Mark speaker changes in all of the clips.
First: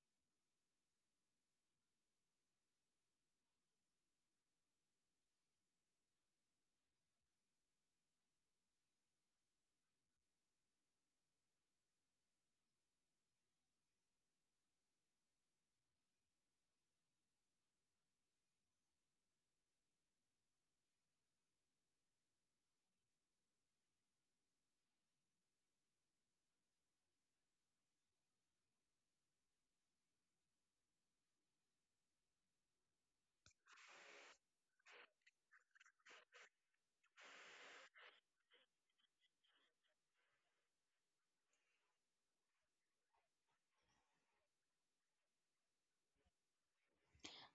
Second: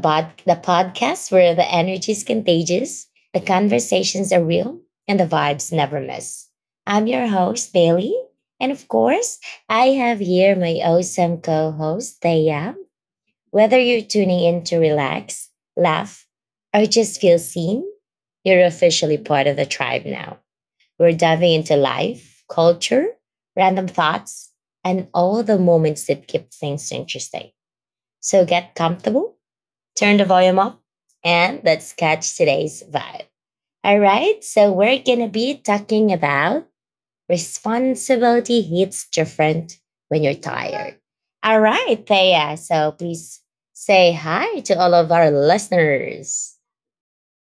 Speaker 1: the podcast where the energy is contagious, the conversations are real, and the vibes never miss. I'm your host, Bailey. And of course, I have here my awesome co host, Thea. Whether you're tuning in to relax, laugh, or just feel seen, you're officially part of the tribe now. We're diving into life, culture, random thoughts, and all the moments that keep things interesting. So get comfortable, turn the volume up, and let's catch today's vibe. All right, so we're going to be talking about responsibility hits different when you're tired. All right, Thea, so please say hi to all of our listeners.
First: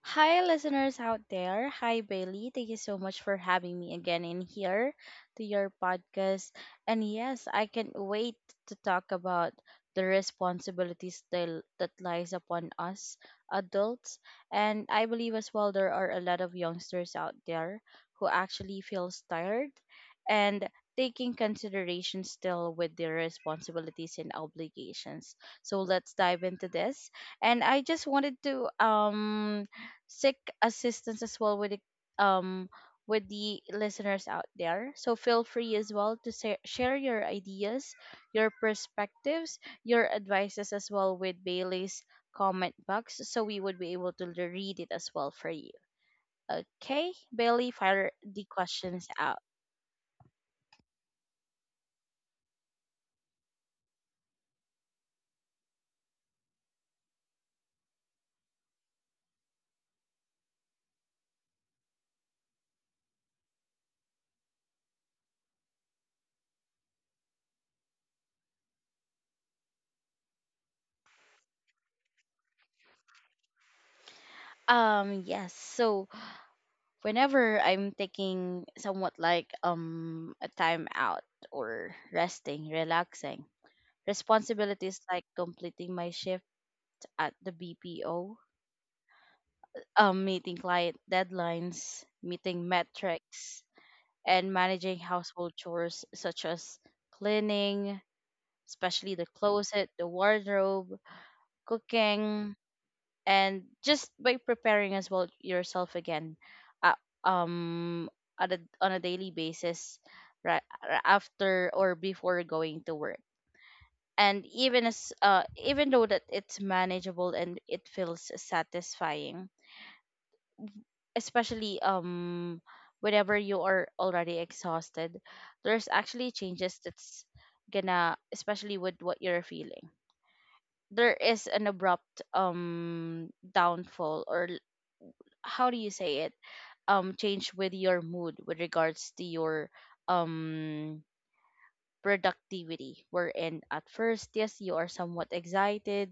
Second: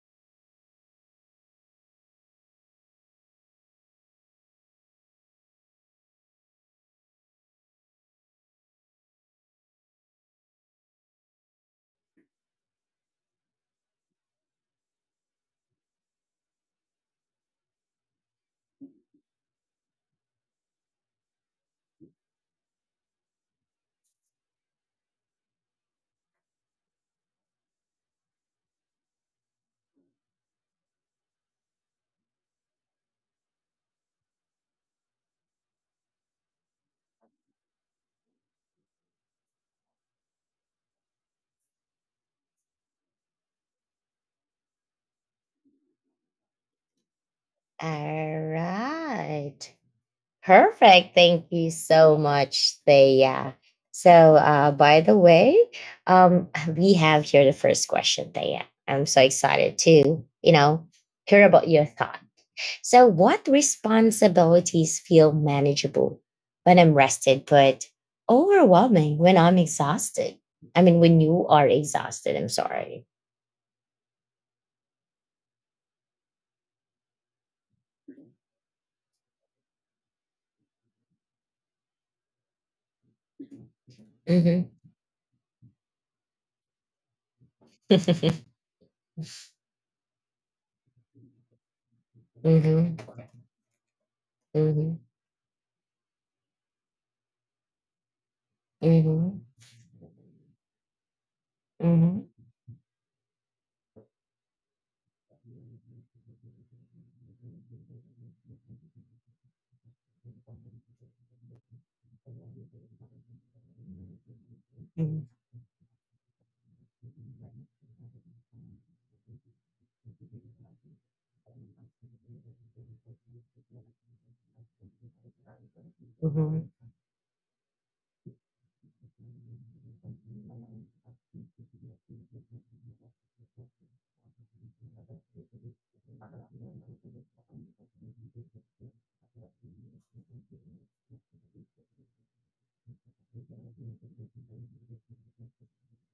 Speaker 2: Hi, listeners out there. Hi, Bailey. Thank you so much for having me again in here to your podcast. And yes, I can't wait to talk about the responsibilities that lies upon us adults. And I believe as well there are a lot of youngsters out there who actually feels tired and taking consideration still with their responsibilities and obligations. So let's dive into this. And I just wanted to sick assistance as well um with the listeners out there. So feel free as well to share your ideas, your perspectives, your advices as well with Bailey's comment box so we would be able to read it as well for you. Okay, Bailey, fire
Speaker 1: All
Speaker 2: the questions out.
Speaker 1: right. Perfect. Thank you so much, Thea. So, by the way, um, we have here the first question, Thea. I'm so excited to, hear about your thought. So, what responsibilities feel manageable when I'm rested, but overwhelming when I'm exhausted? I mean, when you are exhausted, I'm sorry.
Speaker 2: Yes, so whenever I'm taking somewhat like a time out or resting, relaxing,
Speaker 1: Hmm
Speaker 2: responsibilities like completing my shift at the BPO, meeting client deadlines, meeting
Speaker 1: hmm
Speaker 2: metrics, and
Speaker 1: hmm
Speaker 2: managing household chores such as cleaning, especially the
Speaker 1: hmm
Speaker 2: closet, the wardrobe,
Speaker 1: hmm
Speaker 2: cooking, and just by preparing as well yourself again uh, um, on a daily basis right after or before going to work and even as even though that it's manageable and it feels satisfying especially whenever you are already exhausted there's actually
Speaker 1: hmm
Speaker 2: changes that's gonna, especially with what you're feeling. There is an abrupt downfall or how do you say it, change with your mood with regards to your um productivity, wherein at first, yes, you are somewhat excited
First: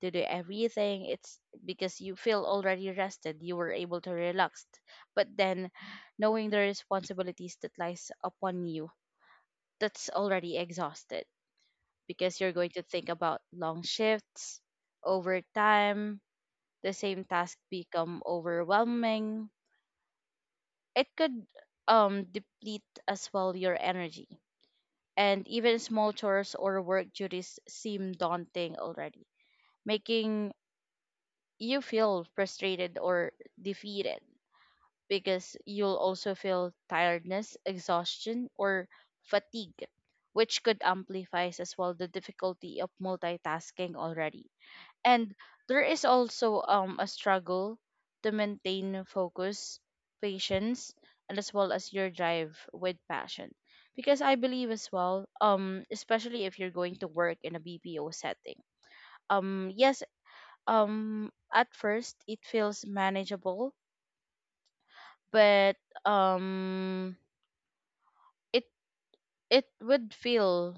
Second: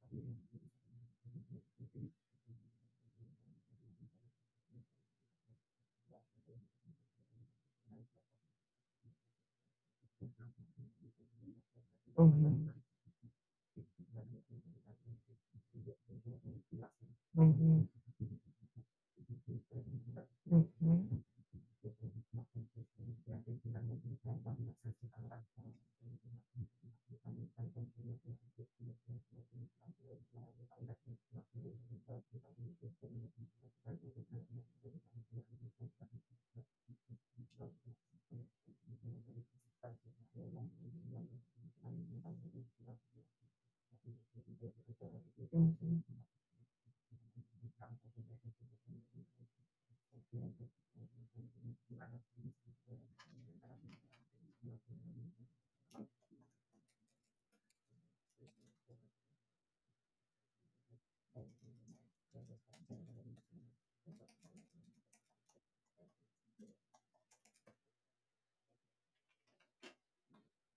Speaker 2: to do everything. It's because you feel already rested, you were able to relax, but then knowing the responsibilities that lies upon you, that's already exhausted because you're going
Speaker 1: hmm
Speaker 2: to think about long shifts, overtime, the same task
Speaker 1: hmm
Speaker 2: become overwhelming. It
Speaker 1: Mhm,
Speaker 2: could deplete as well your energy, and even small chores or work duties seem daunting already, making you feel frustrated or defeated because you'll also feel tiredness, exhaustion, or fatigue, which could amplify as well the difficulty of multitasking already. And there is
Speaker 1: mhm.
Speaker 2: also a struggle to maintain focus, patience, and as well as your drive with passion, because I believe as well, especially if you're going to work in a BPO setting. Yes, at first it feels manageable, but um it it would feel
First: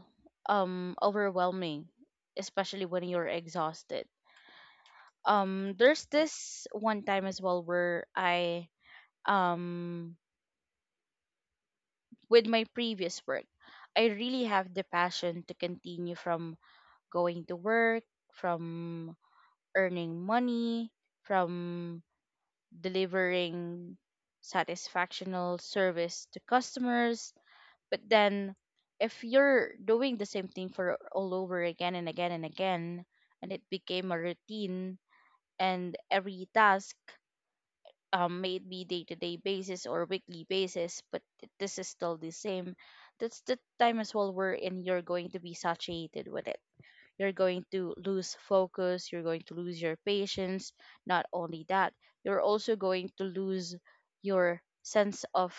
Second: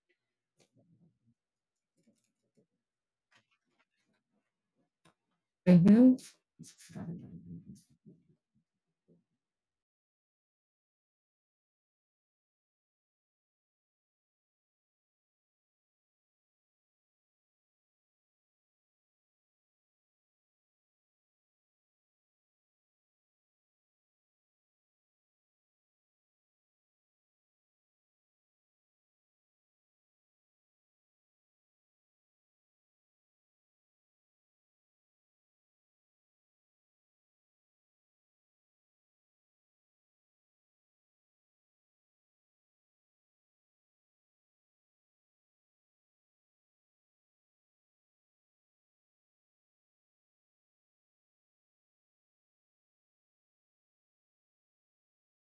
Speaker 2: overwhelming especially when you're exhausted. There's
Speaker 1: Mhm,
Speaker 2: this one time as well where I um, with my previous work, I really have the passion to continue from going to work, from earning money, from delivering satisfactional service to customers. But then, if you're doing the same thing for all over again and again and again, and it became a routine, and every task, may it be day to day basis or weekly basis, but this is still the same. That's the time as well wherein you're going to be saturated with it. You're going to lose focus, you're going to lose your patience. Not only that, you're also going to lose your sense of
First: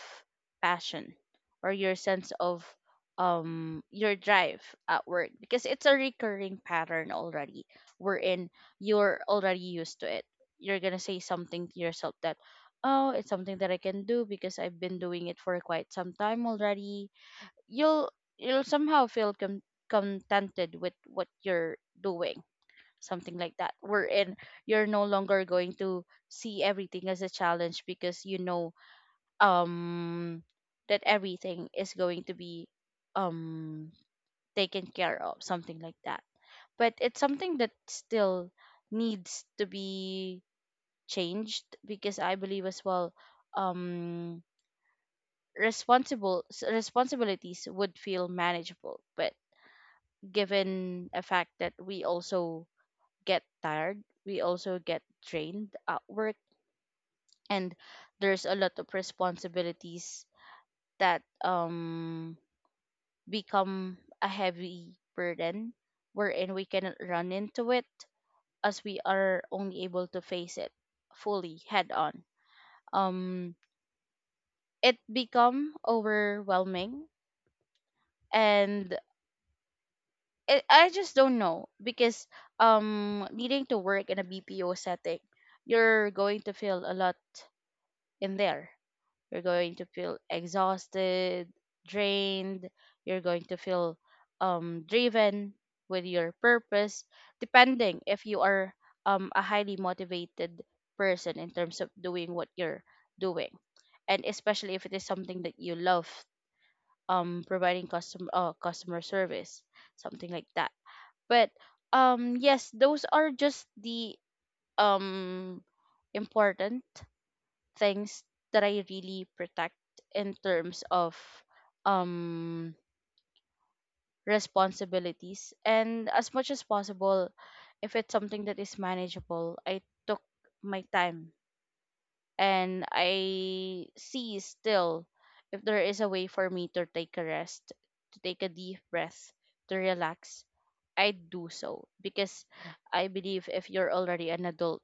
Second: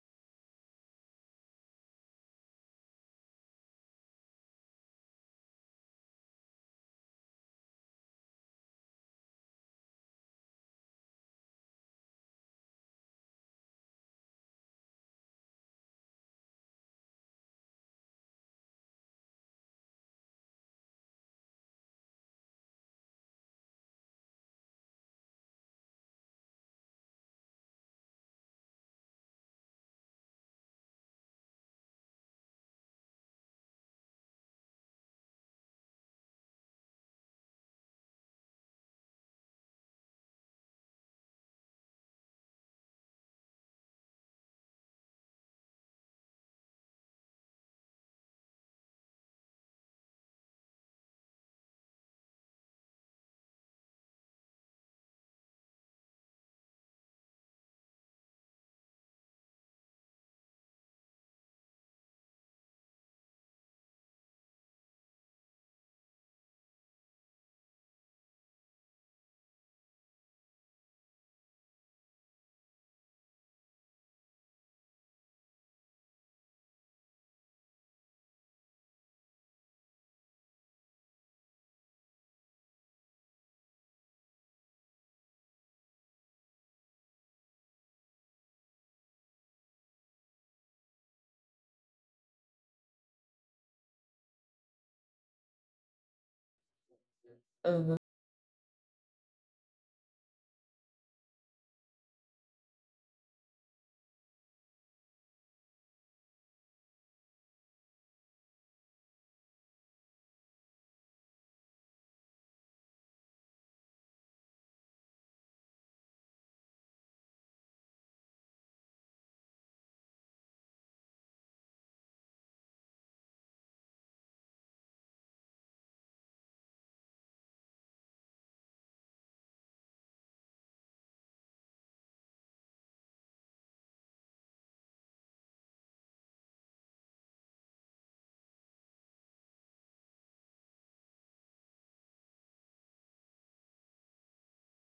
Speaker 2: passion or your sense of your drive at work because it's a recurring pattern already, wherein you're already used to it. You're gonna say something to yourself that, oh, it's something that I can do because I've been doing it for quite some time already. You'll you'll somehow feel contented with what you're doing, something like that, wherein you're no longer going to see everything as a challenge because you know um that everything is going to be um taken care of, something like that. But it's something that still needs to be changed because I believe as well, um responsibilities would feel manageable, but given a fact that we also get tired, we also get drained at work, and there's a lot of responsibilities that become a heavy burden wherein we cannot run into it, as we are only able to face it fully head on. Um it become overwhelming, and I just don't know because needing to work in a BPO setting, you're going to feel a lot in there. You're going to feel exhausted, drained, you're going to feel driven with your purpose
Speaker 1: uh-huh,
Speaker 2: depending if you are a highly motivated person in terms of doing what you're doing, and especially if it is something that you love, providing customer service, something like that. But yes, those are just the um important things that I really protect in terms of um responsibilities. And as much as possible, if it's something that is manageable, I took my time, and I see still if there is a way for me to take a rest, to take a deep breath, to relax, I'd do so because I believe if you're already an adult,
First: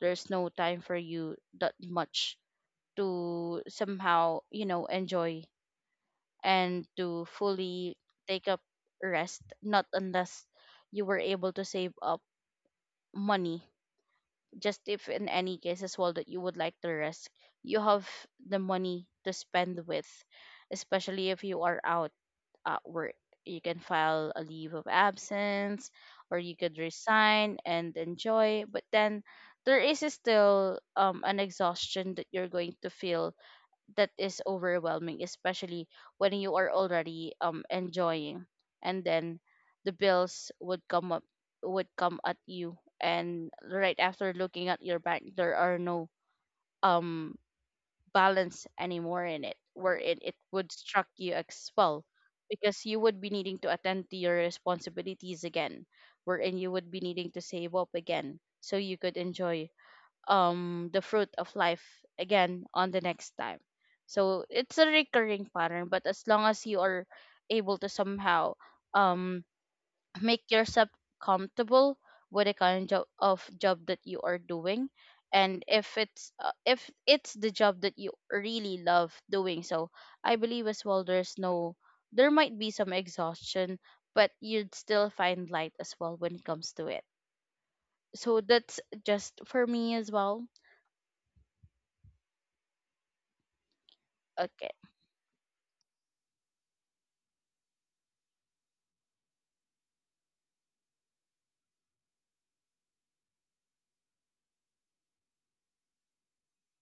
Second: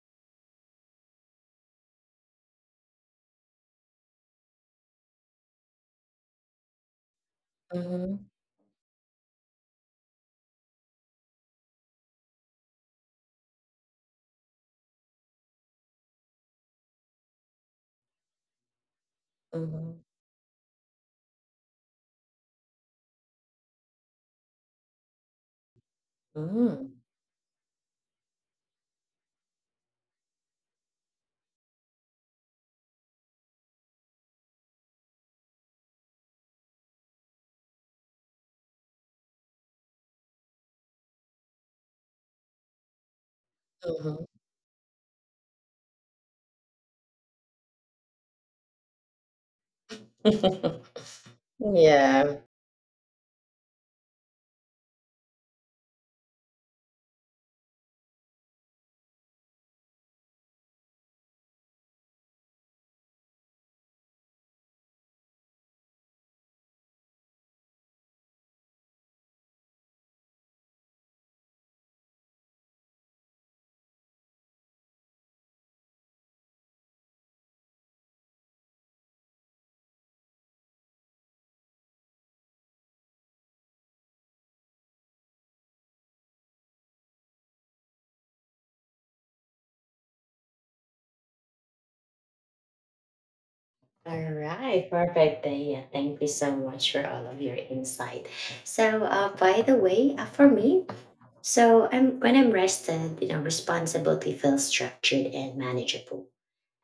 Speaker 2: there's no time for you that much to somehow, you know, enjoy and to fully
Speaker 1: uh-huh,
Speaker 2: take up rest, not unless you were able to save up money. Just if in any case as well that you would like to rest, you have the money to spend
Speaker 1: uh-huh,
Speaker 2: with, especially if you are out where you can file a leave of absence or you could
Speaker 1: mm,
Speaker 2: resign and enjoy, but then there is still an exhaustion that you're going to feel that is overwhelming, especially when you are already enjoying, and then the bills would come up, would come at you, and right
Speaker 1: uh-huh.
Speaker 2: after looking at your bank there are no um balance anymore in it, wherein it would struck you as well, because you would be needing to attend to your responsibilities again, wherein you would be needing to save up again, so you could enjoy the fruit of life again on the next time. So it's a recurring pattern, but as long as you are able to somehow um make yourself comfortable with the kind of job that you are doing, and if it's the job that you really love doing so, I believe as well there's no, there might be some exhaustion, but you'd still find light as well when it comes to it. So that's just for me as well.
Speaker 1: All
Speaker 2: Okay,
Speaker 1: right, perfect, Then, yeah. Thank you so much for all of your insight. So, by the way, for me, so I'm when I'm rested, you know, responsibility feels structured and manageable.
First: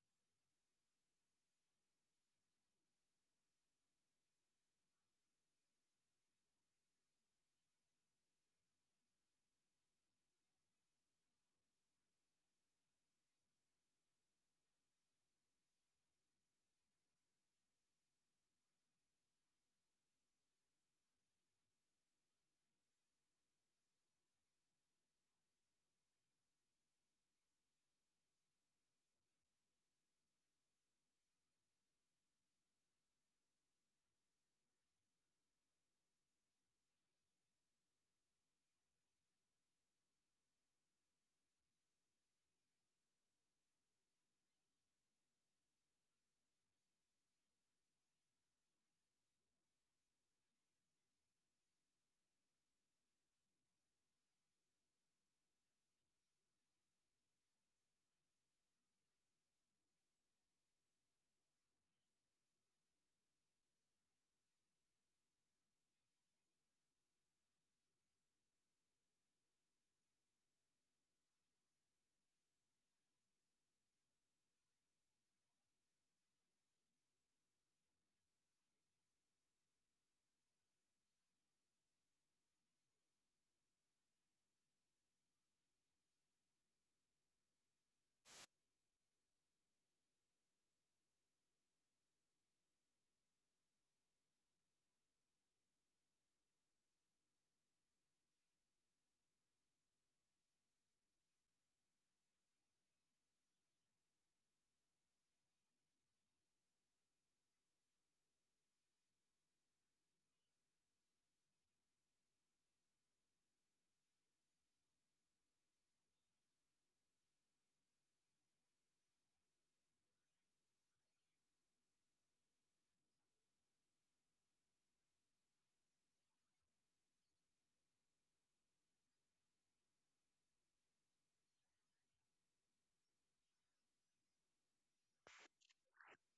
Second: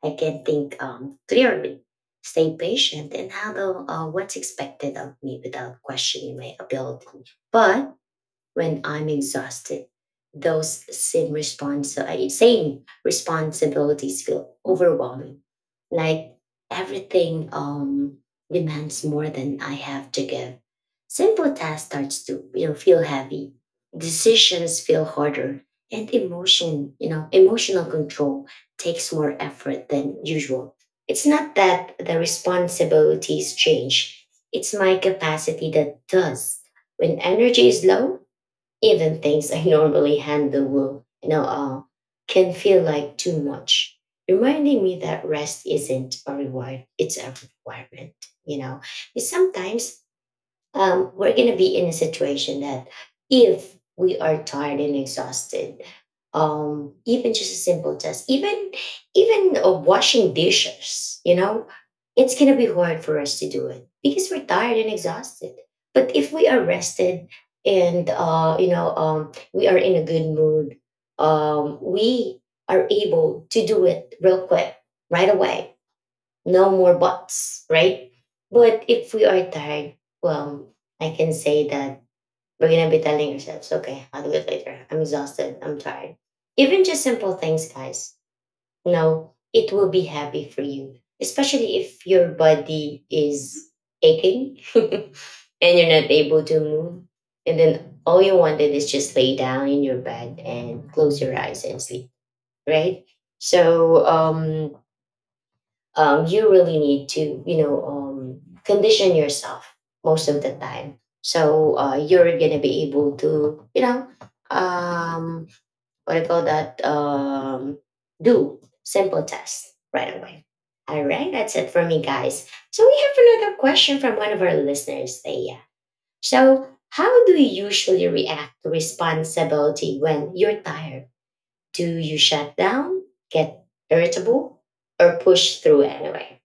Speaker 1: I can think clearly, stay patient, and handle what's expected of me without questioning my ability. But when I'm exhausted, those same responsibilities feel overwhelming. Like everything demands more than I have to give. Simple tasks starts to feel heavy. Decisions feel harder, and emotional control takes more effort than usual. It's not that the responsibilities change; it's my capacity that does. When energy is low, even things I normally handle will, can feel like too much, reminding me that rest isn't a reward, it's a requirement, you know. Because sometimes we're going to be in a situation that if we are tired and exhausted, even just a simple task, even washing dishes, you know, it's going to be hard for us to do it because we're tired and exhausted. But if we are rested and we are in a good mood, we are able to do it real quick, right away no more buts, right? But if we are tired, well, I can say that we're gonna be telling ourselves, okay, I'll do it later. I'm exhausted, I'm tired. Even just simple things, guys, you know, it will be happy for you, especially if your body is aching and you're not able to move. And then all you wanted is just lay down in your bed and close your eyes and sleep, right? So, you really need to, condition yourself most of the time. So you're gonna be able to, um, what do you call that? Do simple tests right away. All right, that's it for me, guys. So we have another question from one of our listeners, Thea. So how do you usually react to responsibility when you're tired? Do you shut down, get irritable, or push through anyway?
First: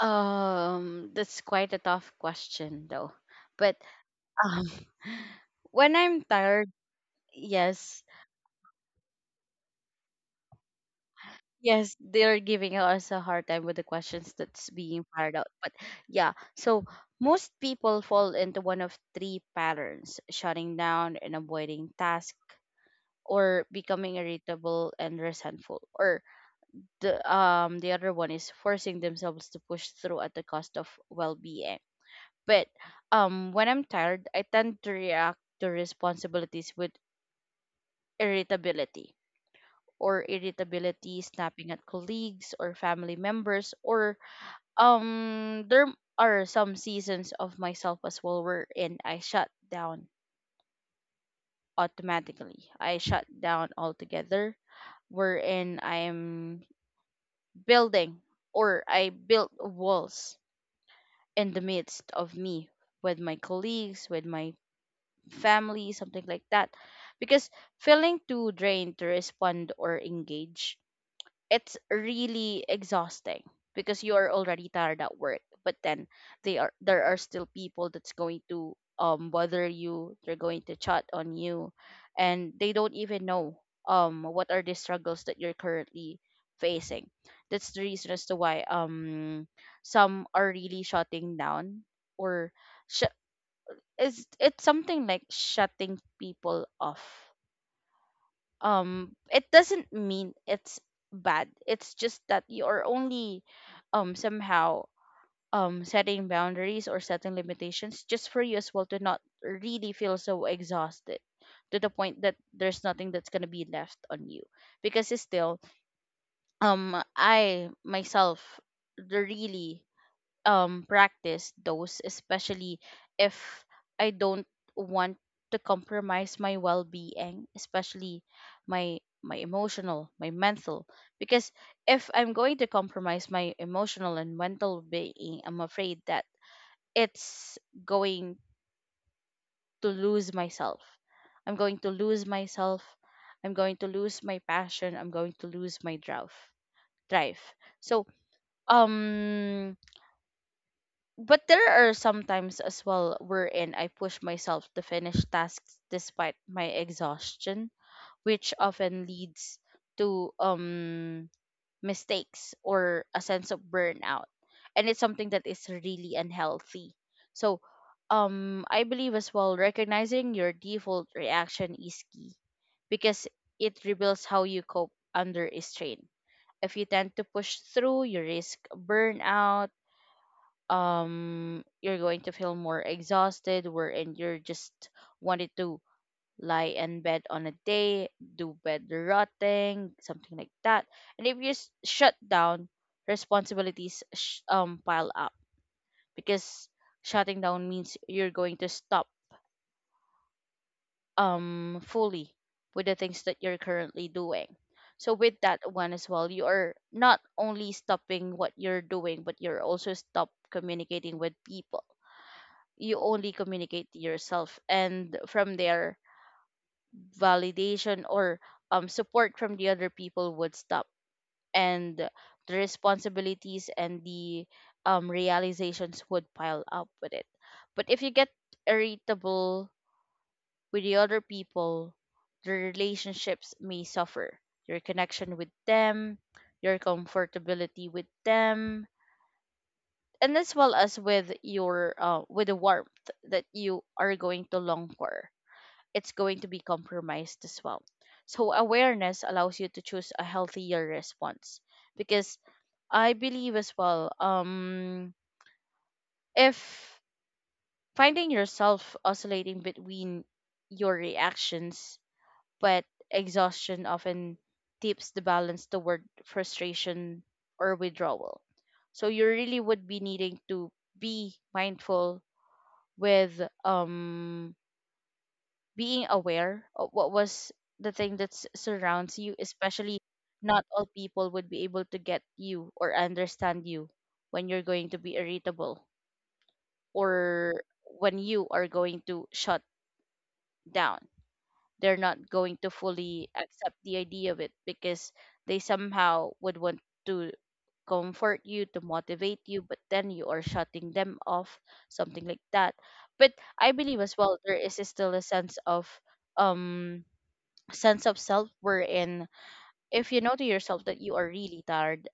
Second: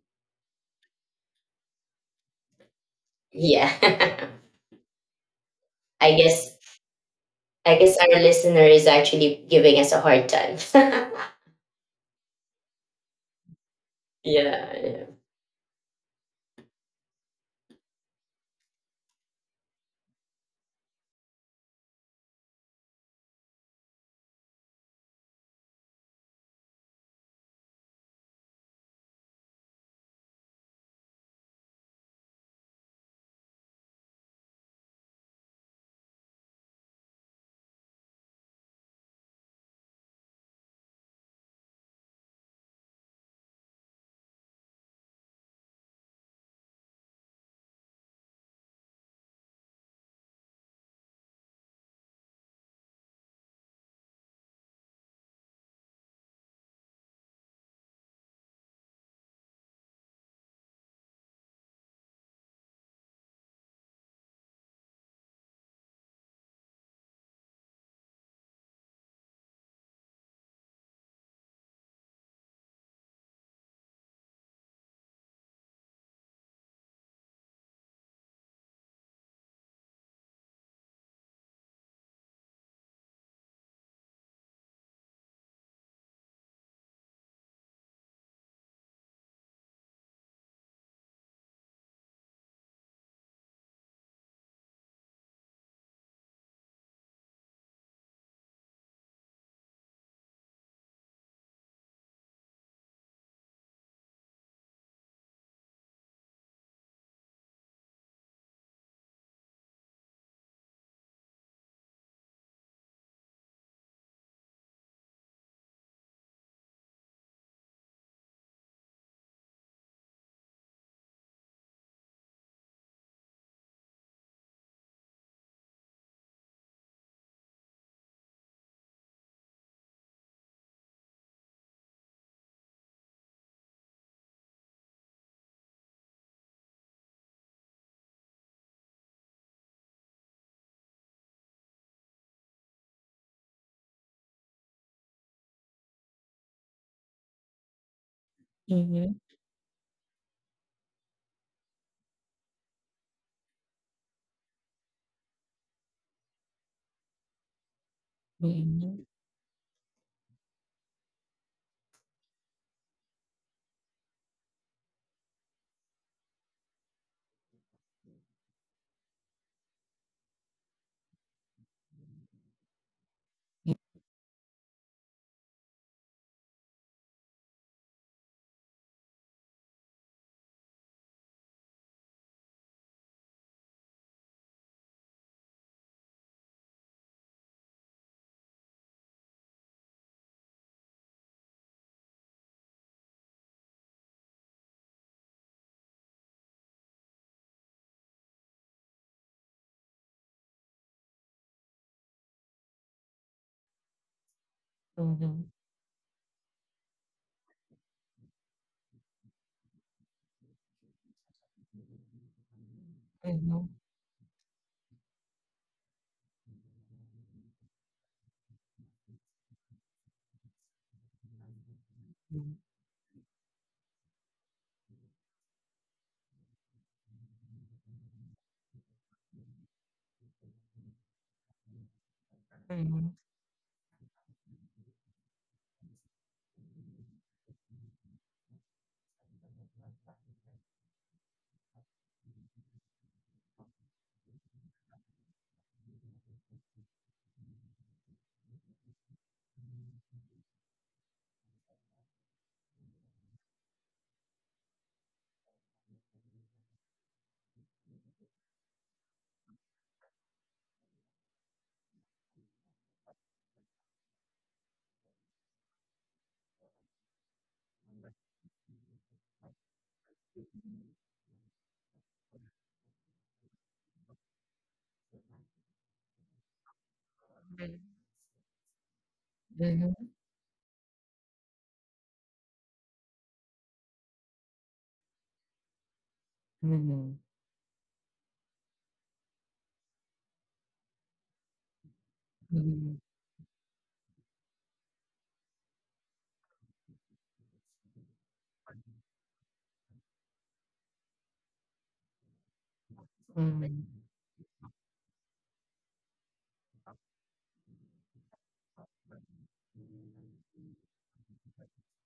Speaker 2: that's quite a tough question though, but
Speaker 1: Yeah.
Speaker 2: um when
Speaker 1: I
Speaker 2: I'm
Speaker 1: guess
Speaker 2: tired,
Speaker 1: I guess
Speaker 2: yes.
Speaker 1: our listener is actually giving us a hard time.
Speaker 2: Yes, they're giving us a hard time with the questions
Speaker 1: Yeah,
Speaker 2: that's
Speaker 1: yeah.
Speaker 2: being fired out. But yeah, so most people fall into one of three patterns: shutting down and avoiding task, or becoming irritable and resentful, or the other one is forcing themselves to push through at the cost of well-being. But when I'm tired, I tend to react to responsibilities with irritability, or irritability, snapping at colleagues or family members, or there are some seasons of myself as well wherein I shut down automatically. I shut down altogether, wherein I'm building, or I built walls in the midst of me with my colleagues, with my family, something like that. Because feeling too drained to respond or engage, it's really exhausting, because you are already tired at work, but then they are there are still people that's going to bother you, they're going to chat on you, and they don't even know what are the struggles that you're currently facing. That's the reason as to why some are really shutting down, or sh- is, it's something like shutting people off. It doesn't mean it's bad, it's just that you're only somehow setting boundaries or setting limitations just for you as well to not really feel so exhausted to the point that there's nothing that's going to be left on you. Because it's still, I myself really practice those, especially if I don't want to compromise my well-being, especially my emotional, my mental, because if I'm going to compromise my emotional and mental being, I'm afraid that it's going to lose myself. I'm going to lose myself, I'm going to lose my passion, I'm going to lose my drive. So
Speaker 1: Mm-hmm.
Speaker 2: um but there are some times as well wherein I push myself to finish tasks despite my exhaustion, which often leads to mistakes or a sense of burnout. And it's something that is really unhealthy. So I believe as well recognizing your default reaction is key, because it reveals how you cope under a strain. If you tend to push through, you risk burnout. You're going to feel more exhausted wherein you're just wanted to lie in bed on a day, do bed rotting, something like that. And if you shut down, responsibilities pile up, because shutting down means you're going to stop fully with the things that you're currently doing. So with
Speaker 1: Mm-hmm.
Speaker 2: that one as well, you are not only stopping what you're doing, but you're also stop communicating with people. You only communicate to yourself, and from there validation or support from the other people would stop, and the responsibilities and the realizations would pile up with it. But if you get irritable with the other people, the relationships may suffer, your connection with them, your comfortability with them, and as well as with your with the warmth that you are going to long for, it's going to be compromised as well. So awareness allows you to choose a healthier response, because I believe as well, if finding yourself oscillating between your reactions, but exhaustion often tips the balance toward frustration or withdrawal. So you really would be needing to be mindful with, being aware of what was the thing that surrounds you, especially
Speaker 1: Mm-hmm.
Speaker 2: not all people would be able to get you or understand you when you're going to be irritable,
Speaker 1: Mm-hmm.
Speaker 2: or when you are going to shut down. They're not going to
Speaker 1: Mm-hmm.
Speaker 2: fully accept the idea of it because they somehow would want to comfort you, to motivate you, but then you are shutting them off, something like that. But I believe as well there is still a um sense of self we're in. If you know to yourself that you are really tired,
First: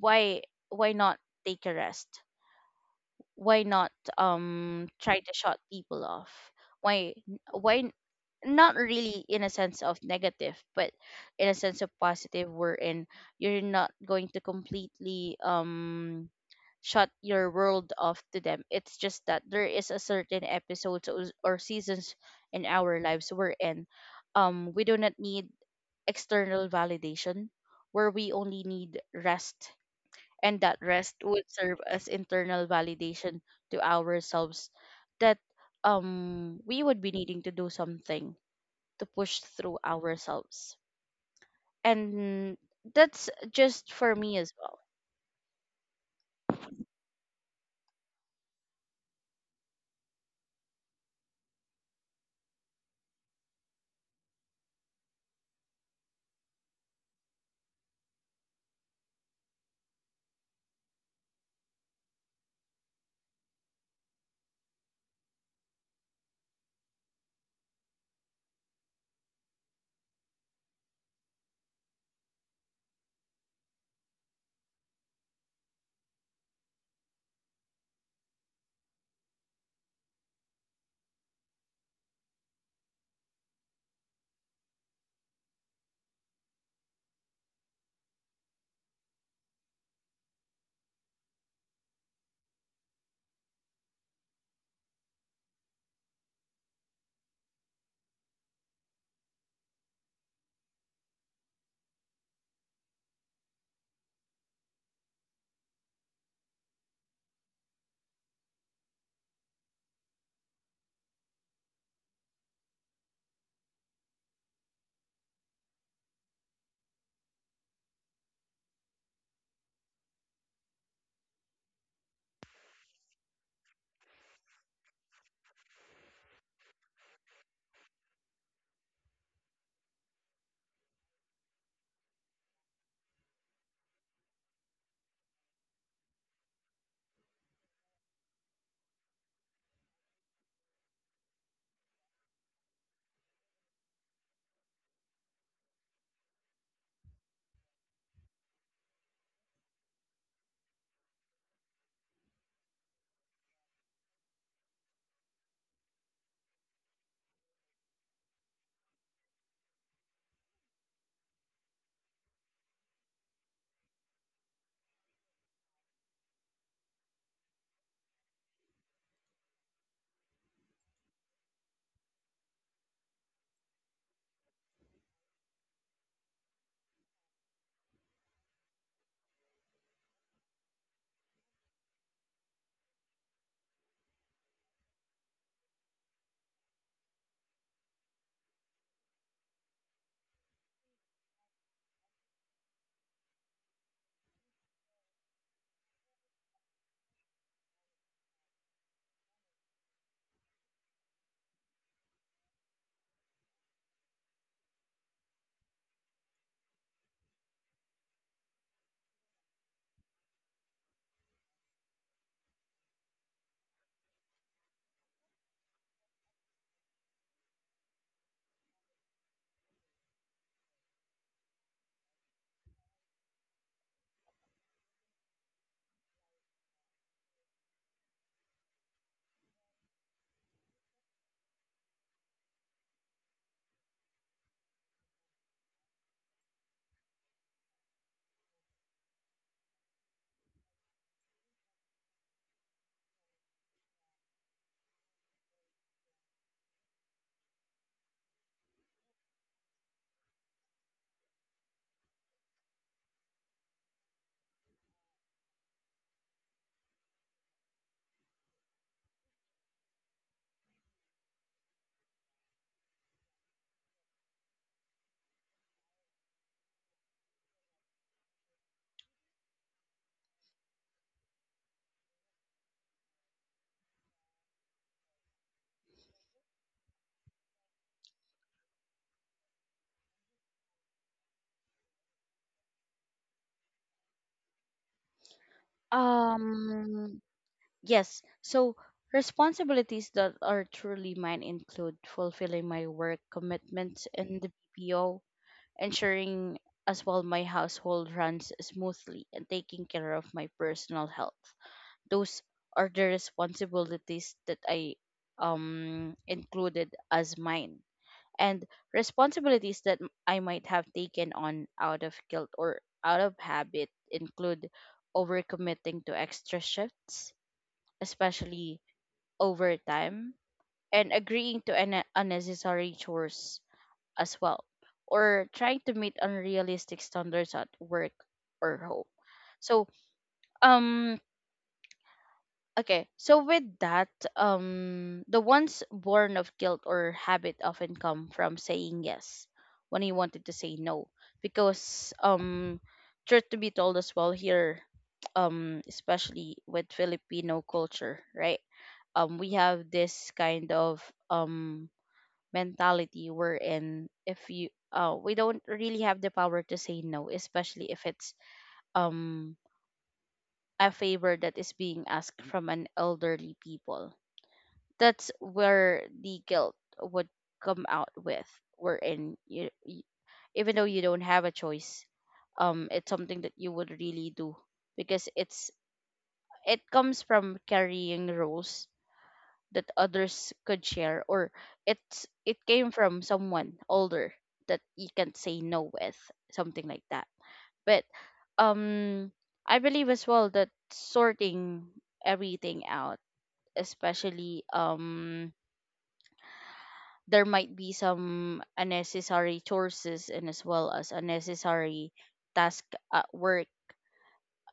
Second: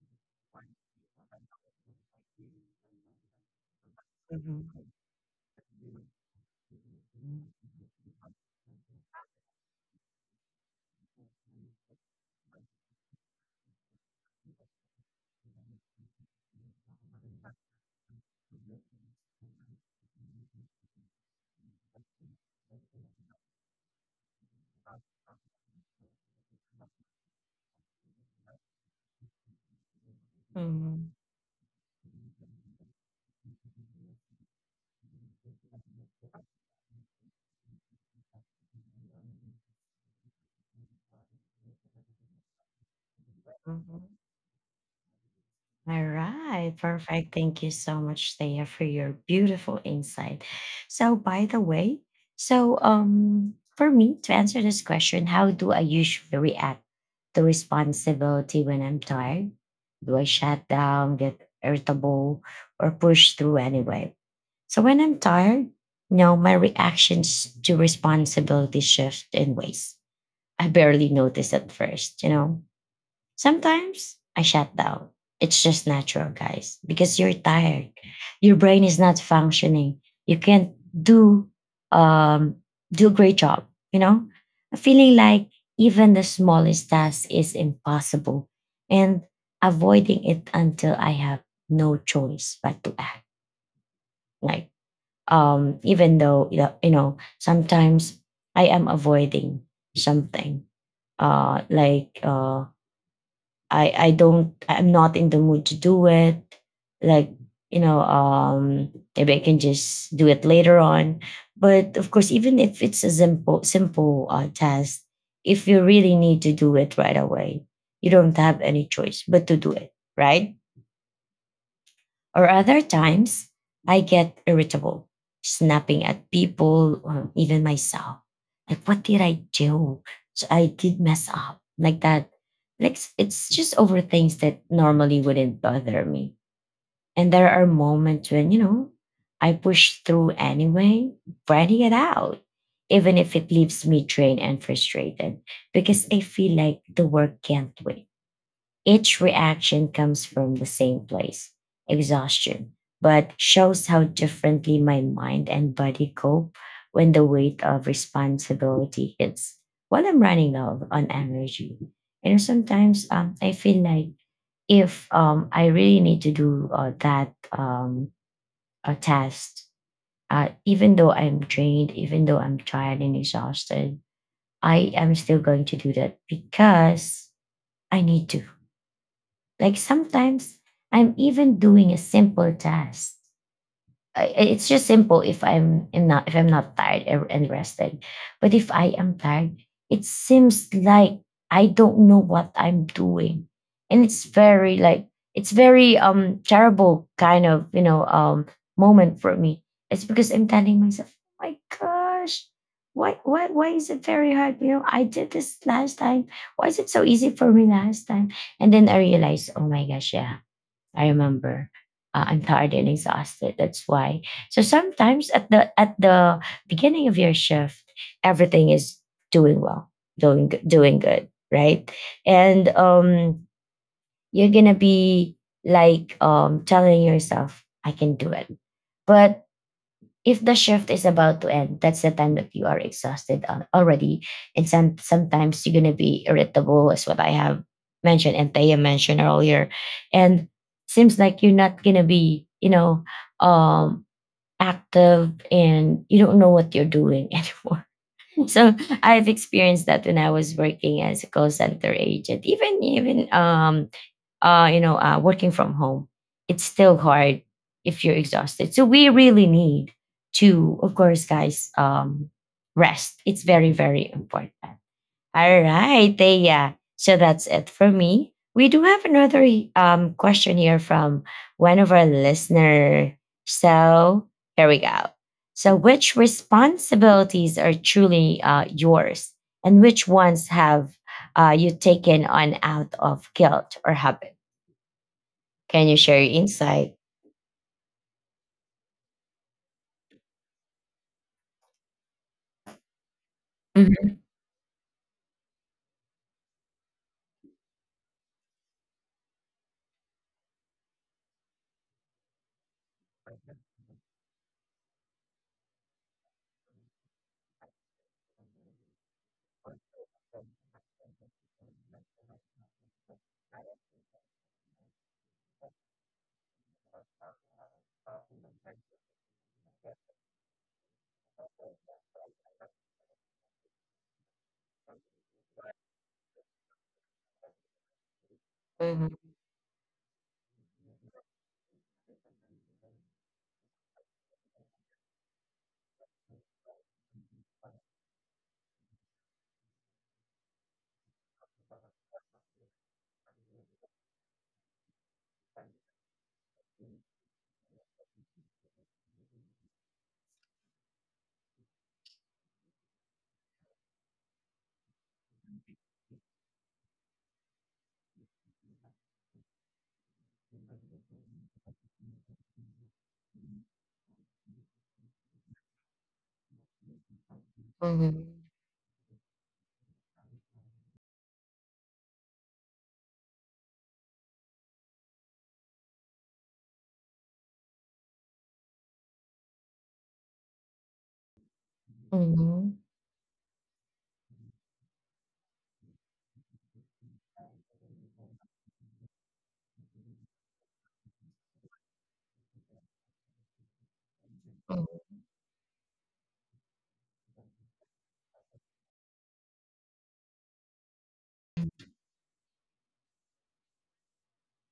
Speaker 2: why why not take a rest, why not try to shut people off, why why not, really, in a sense of negative, but in a sense of positive, wherein you're not going to completely shut your world off to them. It's just that there is a certain episodes or seasons in our lives we're in, we do not need external validation, where we only need rest, and that rest would serve as internal validation to ourselves, that we would be needing to do something to push through ourselves. And that's just
Speaker 1: Mm-hmm.
Speaker 2: for me as well.
Speaker 1: All right, perfect. Thank you so much, Thea, for your beautiful insight. So, by the way, so for me to answer this question, how do I usually react to responsibility when I'm tired? Do I shut down, get irritable, or push through anyway? So, when I'm tired, no, my reactions to responsibility shift in ways I barely notice at first. You know, sometimes I shut down. It's just natural, guys, because you're tired. Your brain is not functioning. You can't do um do a great job, you know? Feeling like even the smallest task is impossible and avoiding it until I have no choice but to act. Like even though you know, sometimes I am avoiding something like I'm not in the mood to do it. Like, you know, maybe I can just do it later on. But of course, even if it's a simple task, if you really need to do it right away, you don't have any choice but to do it, right? Or other times, I get irritable, snapping at people or even myself. Like, what did I do? So I did mess up like that. Like, it's just over things that normally wouldn't bother me. And there are moments when, you know, I push through anyway, writing it out, even if it leaves me drained and frustrated, because I feel like the work can't wait each reaction comes from the same place exhaustion, but shows how differently my mind and body cope when the weight of responsibility hits. While I'm running out on energy, and sometimes I feel like if I really need to do that a task, even though I'm drained, even though I'm tired and exhausted, I am still going to do that because I need to. Like sometimes I'm even doing a simple task it's just simple if I'm not tired and rested. But if I am tired, it seems like I don't know what I'm doing. And it's very terrible kind of, moment for me. It's because I'm telling myself, "Oh my gosh, why is it very hard? You know, I did this last time. Why is it so easy for me last time? And then I realized, oh my gosh, yeah, I remember. I'm tired and exhausted. That's why. So sometimes at the beginning of your shift, everything is doing well, doing good, right? And you're gonna be telling yourself, "I can do it." But if the shift is about to end, that's the time that you are already. And sometimes you're going to be irritable, is what I have mentioned and Taya mentioned earlier. And seems like you're not going to be, um, active and you don't know what you're doing anymore. So I've experienced that when I was working as a call center agent, even working from home, it's still hard if you're exhausted. So we really need to, of course, guys, rest. It's very, very important. All right, Thea. So that's it for me. We do have another question here from one of our listeners. So here we go. So, which responsibilities are truly yours, and which ones have you taken on out of guilt or habit? Can you share your insight?
Speaker 2: um yes, so responsibilities that are truly mine include fulfilling my work commitments
Speaker 1: Mhm.
Speaker 2: in the BPO, ensuring as well my household runs smoothly, and taking care of my personal health. Those are the responsibilities that I included as mine, and responsibilities that I might have taken on out of guilt or out of habit include overcommitting to extra shifts, especially overtime, and agreeing to an unnecessary chores as well, or trying to meet unrealistic standards at work or home. So, um, okay, so with that, the ones born of guilt or habit often come from saying yes when he wanted to say no, because, truth to be told as well here, especially with Filipino culture, right? We have this kind of um mentality wherein if you we don't really have the power to say no, especially if it's um a favor that is being asked from an elderly people. That's where the guilt would come out
Speaker 1: Mhm.
Speaker 2: with, wherein you even though you don't have a choice, it's something that you would really do, because it comes from carrying roles that others could share, or it
Speaker 1: Mhm.
Speaker 2: came from someone older that you can't say no with, something like that. But um I believe as well that sorting everything out, especially there might be some unnecessary chores, and as well as unnecessary task at work,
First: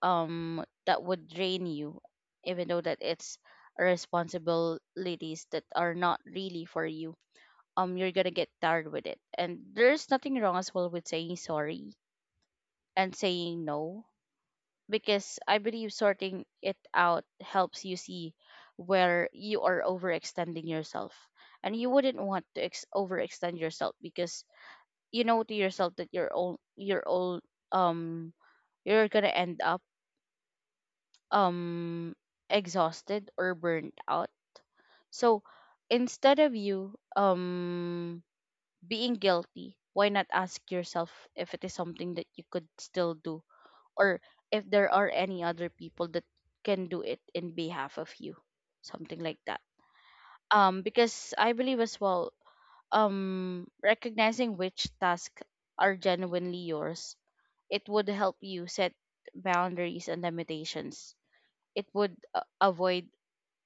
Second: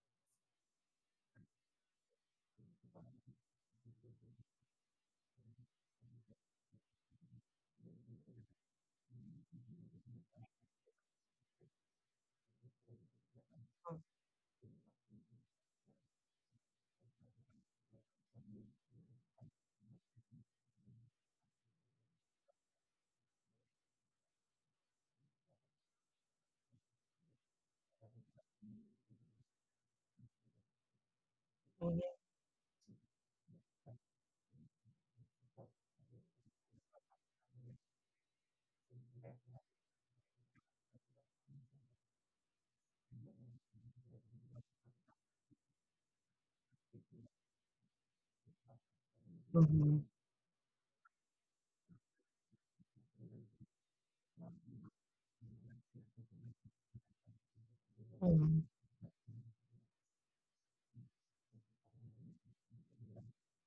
Speaker 2: that would drain you, even though that it's responsibilities that are not really for you, you're gonna get tired with it, and there's nothing wrong as well with saying sorry and saying no, because I believe sorting it out helps you see where you are overextending yourself, and you wouldn't want to overextend yourself because you know to yourself that um you're gonna end up um exhausted or burnt out. So instead of you being guilty, why not ask yourself if it is something that you could still do, or if there are any other people that can do it in behalf of you? Something like that. Because I believe as well, recognizing which tasks are genuinely yours, it would help you set boundaries and limitations. It would avoid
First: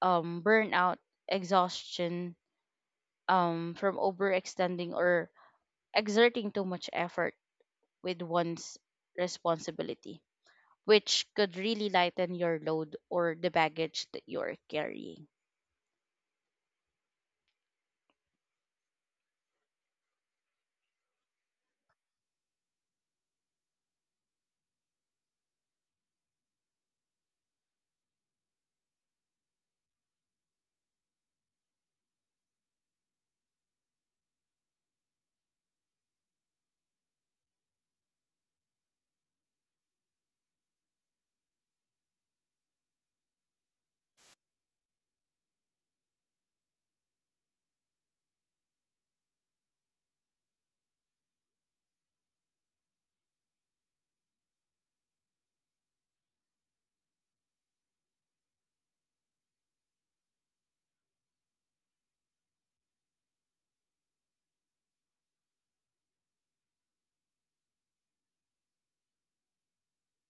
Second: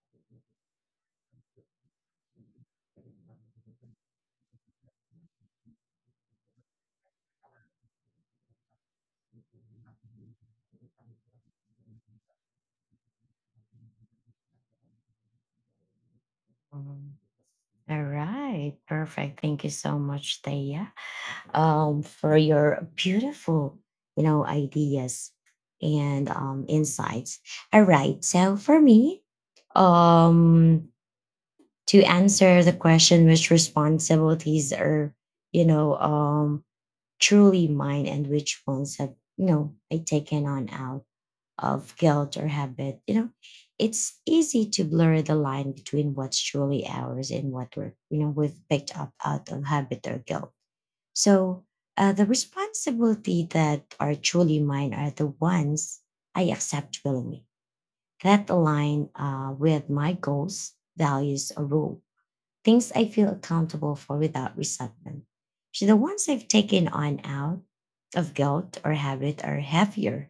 Speaker 2: burnout, exhaustion, from overextending or exerting too much effort with one's responsibility, which could really lighten your load or the baggage that you're carrying.
Speaker 1: Mhm. All right. Perfect. Thank you so much, Thea, for your beautiful, you know, ideas and insights. All right. So for me, um, to answer the question, which responsibilities are, you know, um, truly mine and which ones have, you know, I taken on out of guilt or habit, you know, it's easy to blur the line between what's truly ours and what we've picked up out of habit or guilt. So the responsibility that are truly mine are the ones I accept willingly that align with my goals, values, or role things I feel accountable for without resentment. So the ones I've taken on out of guilt or habit are heavier.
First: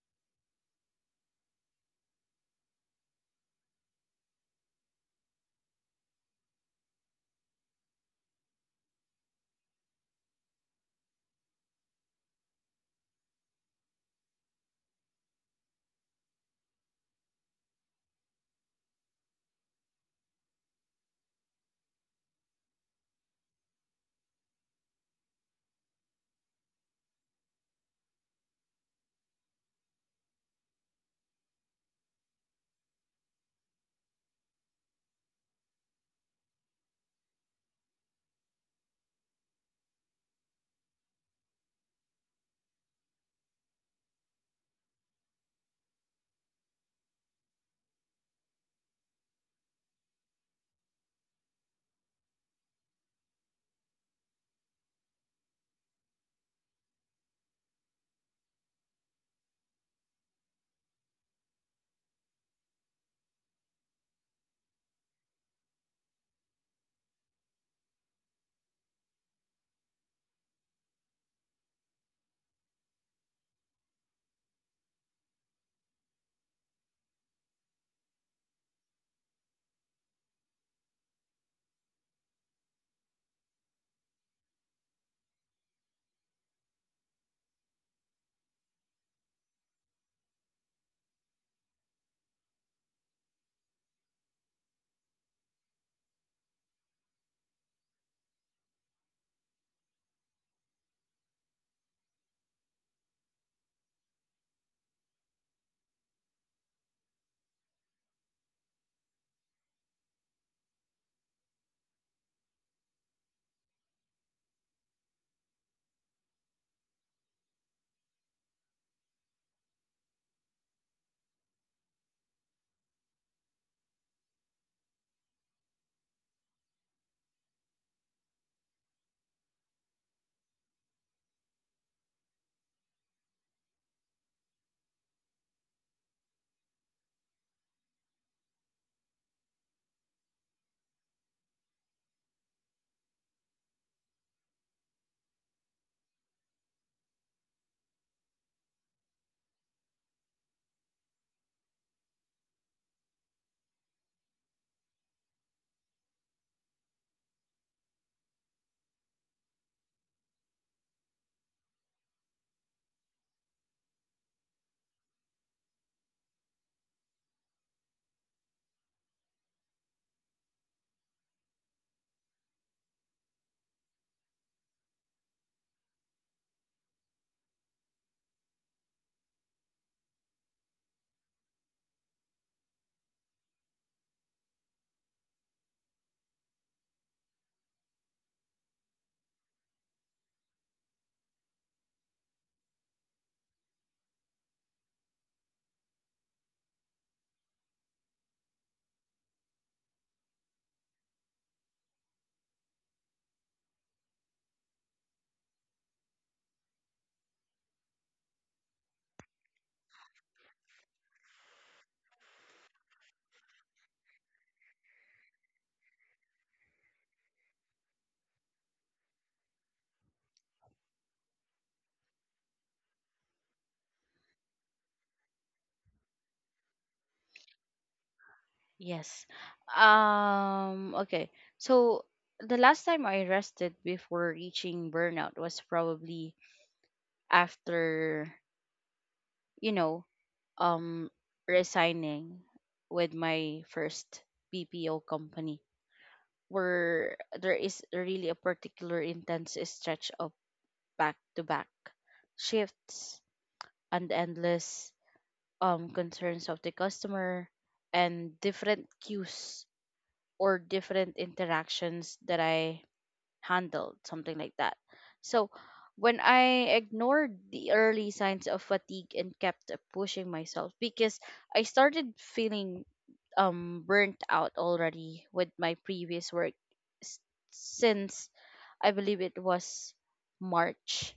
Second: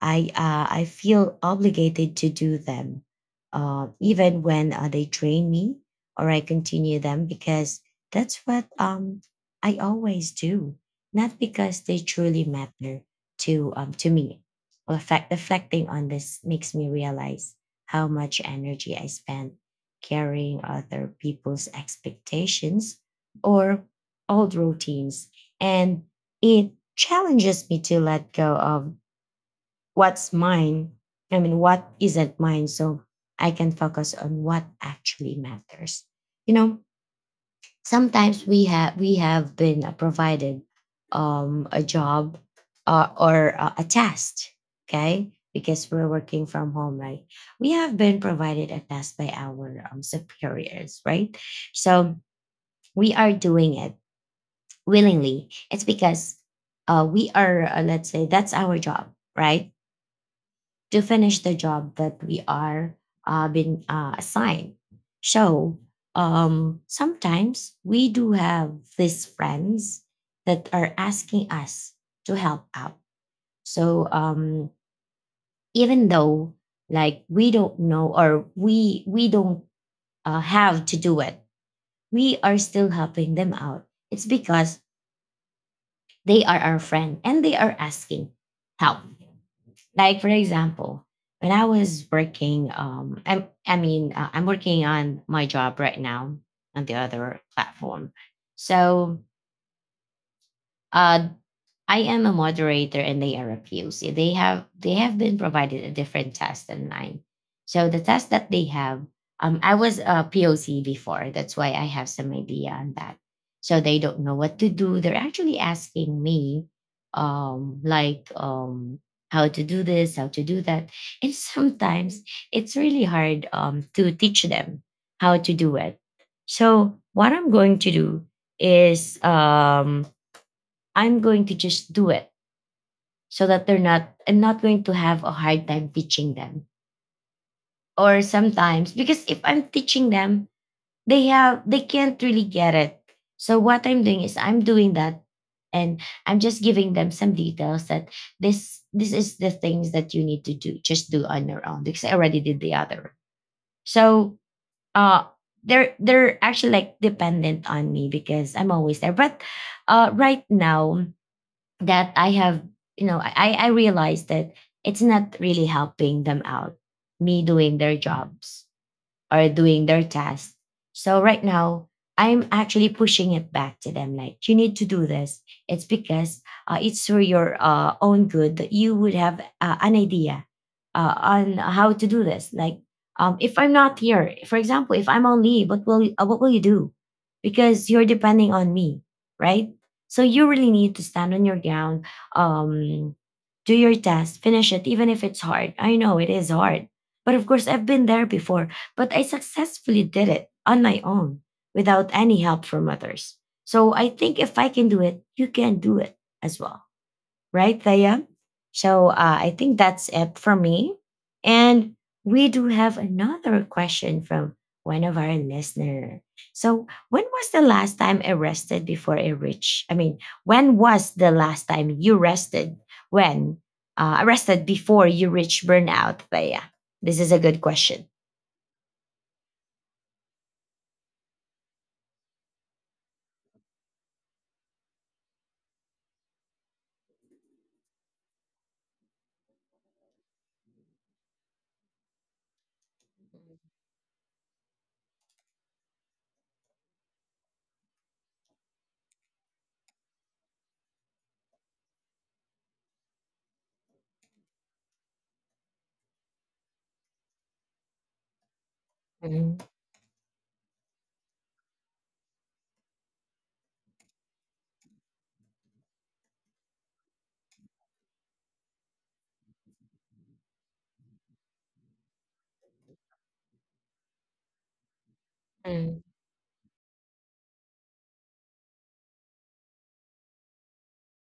Speaker 1: I feel obligated to do them, even when they drain me or I continue them because that's what I always do, not because they truly matter to me. Reflecting on this makes me realize how much energy I spent carrying other people's expectations or old routines. And it challenges me to let go of what's mine. I mean, what isn't mine so I can focus on what actually matters. You know, sometimes we have been provided a job or a task okay because we're working from home right we have been provided a task by our superiors right so we are doing it willingly it's because we are let's say that's our job right to finish the job that we are been assigned. So sometimes we do have these friends that are asking us to help out. So even though like we don't know or we don't have to do it, we are still helping them out. It's because they are our friend and they are asking help. Like for example, when I was working, I'm working on my job right now on the other platform. So, uh, I am a moderator and they are a POC. They have been provided a different test than mine. So the test that they have, I was a POC before. That's why I have some idea on that. So they don't know what to do. They're actually asking me, um, like um, how to do this, how to do that, and sometimes it's really hard to teach them how to do it. So what I'm going to do is I'm going to just do it so that they're not I'm not going to have a hard time teaching them. Or sometimes because if I'm teaching them, they can't really get it. So what I'm doing is I'm doing that and I'm just giving them some details that this is the things that you need to do. Just do on your own because I already did the other. So uh they're actually like dependent on me because I'm always there. But right now that I have, I realized that it's not really helping them out, me doing their jobs or doing their task. So right now, I'm actually pushing it back to them. Like, you need to do this. It's because it's for your own good that you would have an idea on how to do this. Like, if I'm not here, for example, if I'm on leave, what will you do? Because you're depending on me, right? So you really need to stand on your ground, um, do your task, finish it, even if it's hard. I know it is hard, but of course, I've been there before, but I successfully did it on my own without any help from others. So I think if I can do it, you can do it as well. Right, Thea? So I think that's it for me. And we do have another question from one of our listener. So when was the last time I rested before I reached? I mean, when was the last time you rested when rested before you reach burnout, Thea? This is a good question.
Speaker 2: Yes. Okay. So the last time I rested before reaching burnout was probably after, you know, um resigning with my first BPO company, where there is really a particular intense stretch of back to back shifts and endless concerns of the customer and different cues or different interactions that I handled, something like that. So when I ignored the early signs of fatigue and kept pushing myself, because I started feeling burnt out already with my previous work, s- since I believe it was March,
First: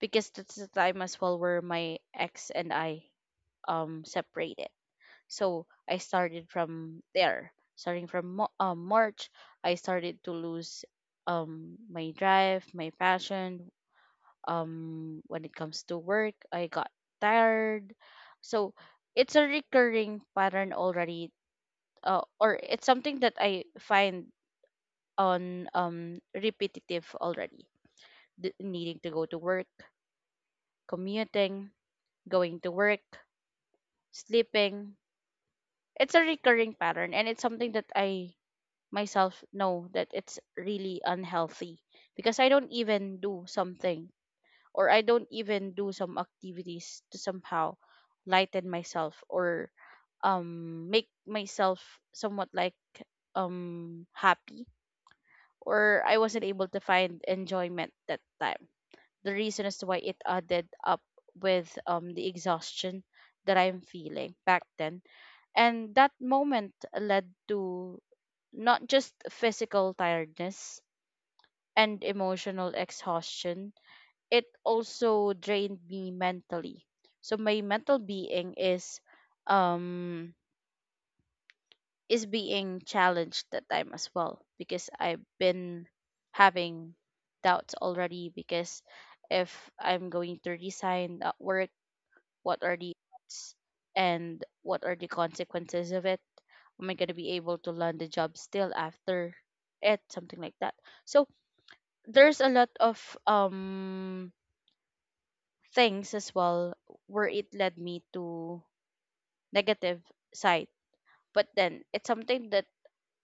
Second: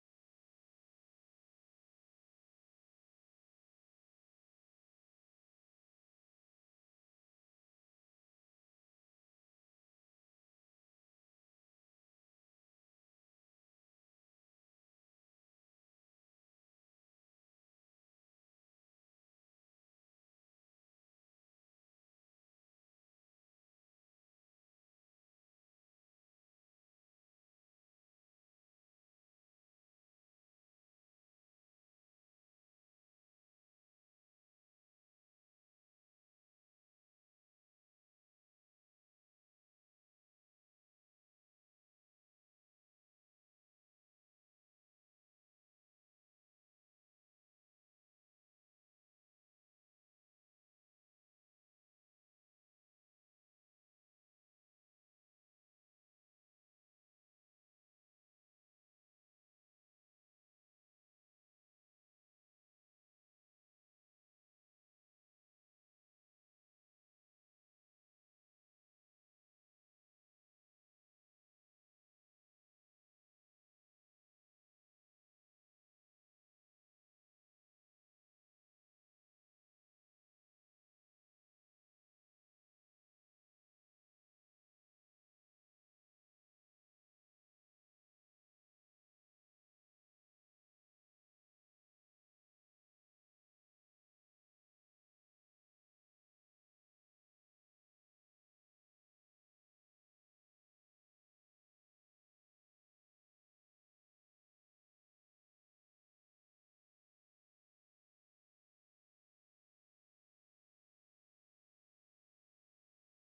Speaker 2: because that's the time as well where my ex and I separated. So I started from there. Starting from March, I started to lose my drive, my passion. When it comes to work, I got tired. So it's a recurring pattern already, or it's something that I find on, repetitive already. Needing to go to work, commuting, going to work, sleeping. It's a recurring pattern, and it's something that I myself know that it's really unhealthy, because I don't even do something or I don't even do some activities to somehow lighten myself or make myself somewhat happy, or I wasn't able to find enjoyment that time. The reason as to why it added up with the exhaustion that I'm feeling back then. And that moment led to not just physical tiredness and emotional exhaustion, it also drained me mentally. So my mental being um is being challenged that time as well, because I've been having doubts already, because if I'm going to resign at work, what are the odds and what are the consequences of it? Am I gonna be able to land a job still after it? Something like that. So there's a lot of um things as well where it led me to negative side, but then it's something that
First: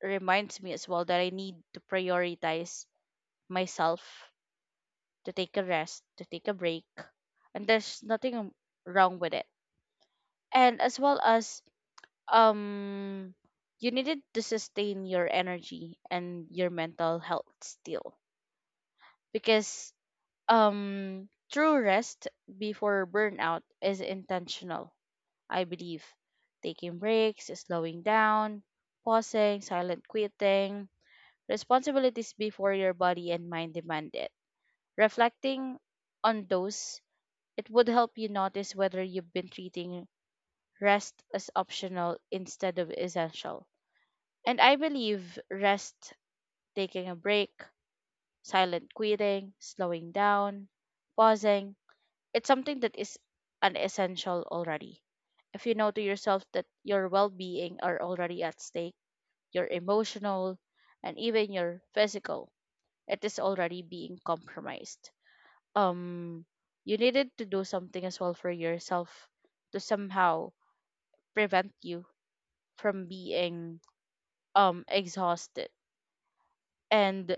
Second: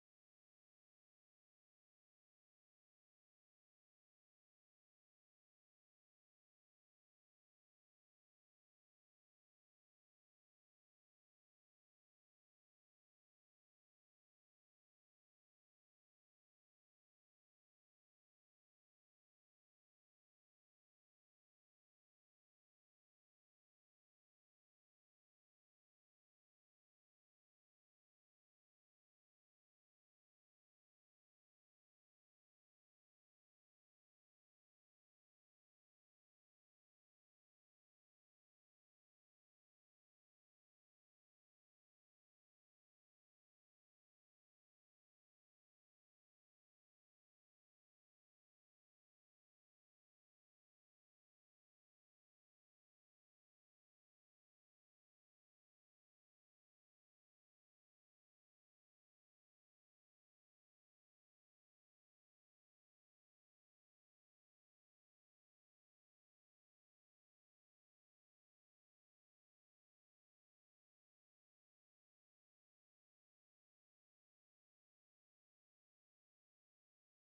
Speaker 2: reminds me as well that I need to prioritize myself, to take a rest, to take a break. And there's nothing wrong with it, and as well as, um you needed to sustain your energy and your mental health still, because true rest before burnout is intentional, I believe. Taking breaks, slowing down, pausing, silent quitting responsibilities before your body and mind demand it. Reflecting on those, it would help you notice whether you've been treating rest as optional instead of essential. And I believe rest, taking a break, silent quitting, slowing down, pausing, it's something that is an essential already. If you know to yourself that your well being are already at stake, your emotional and even your physical, it is already being compromised. Um you needed to do something as well for yourself, to somehow prevent you from being exhausted. And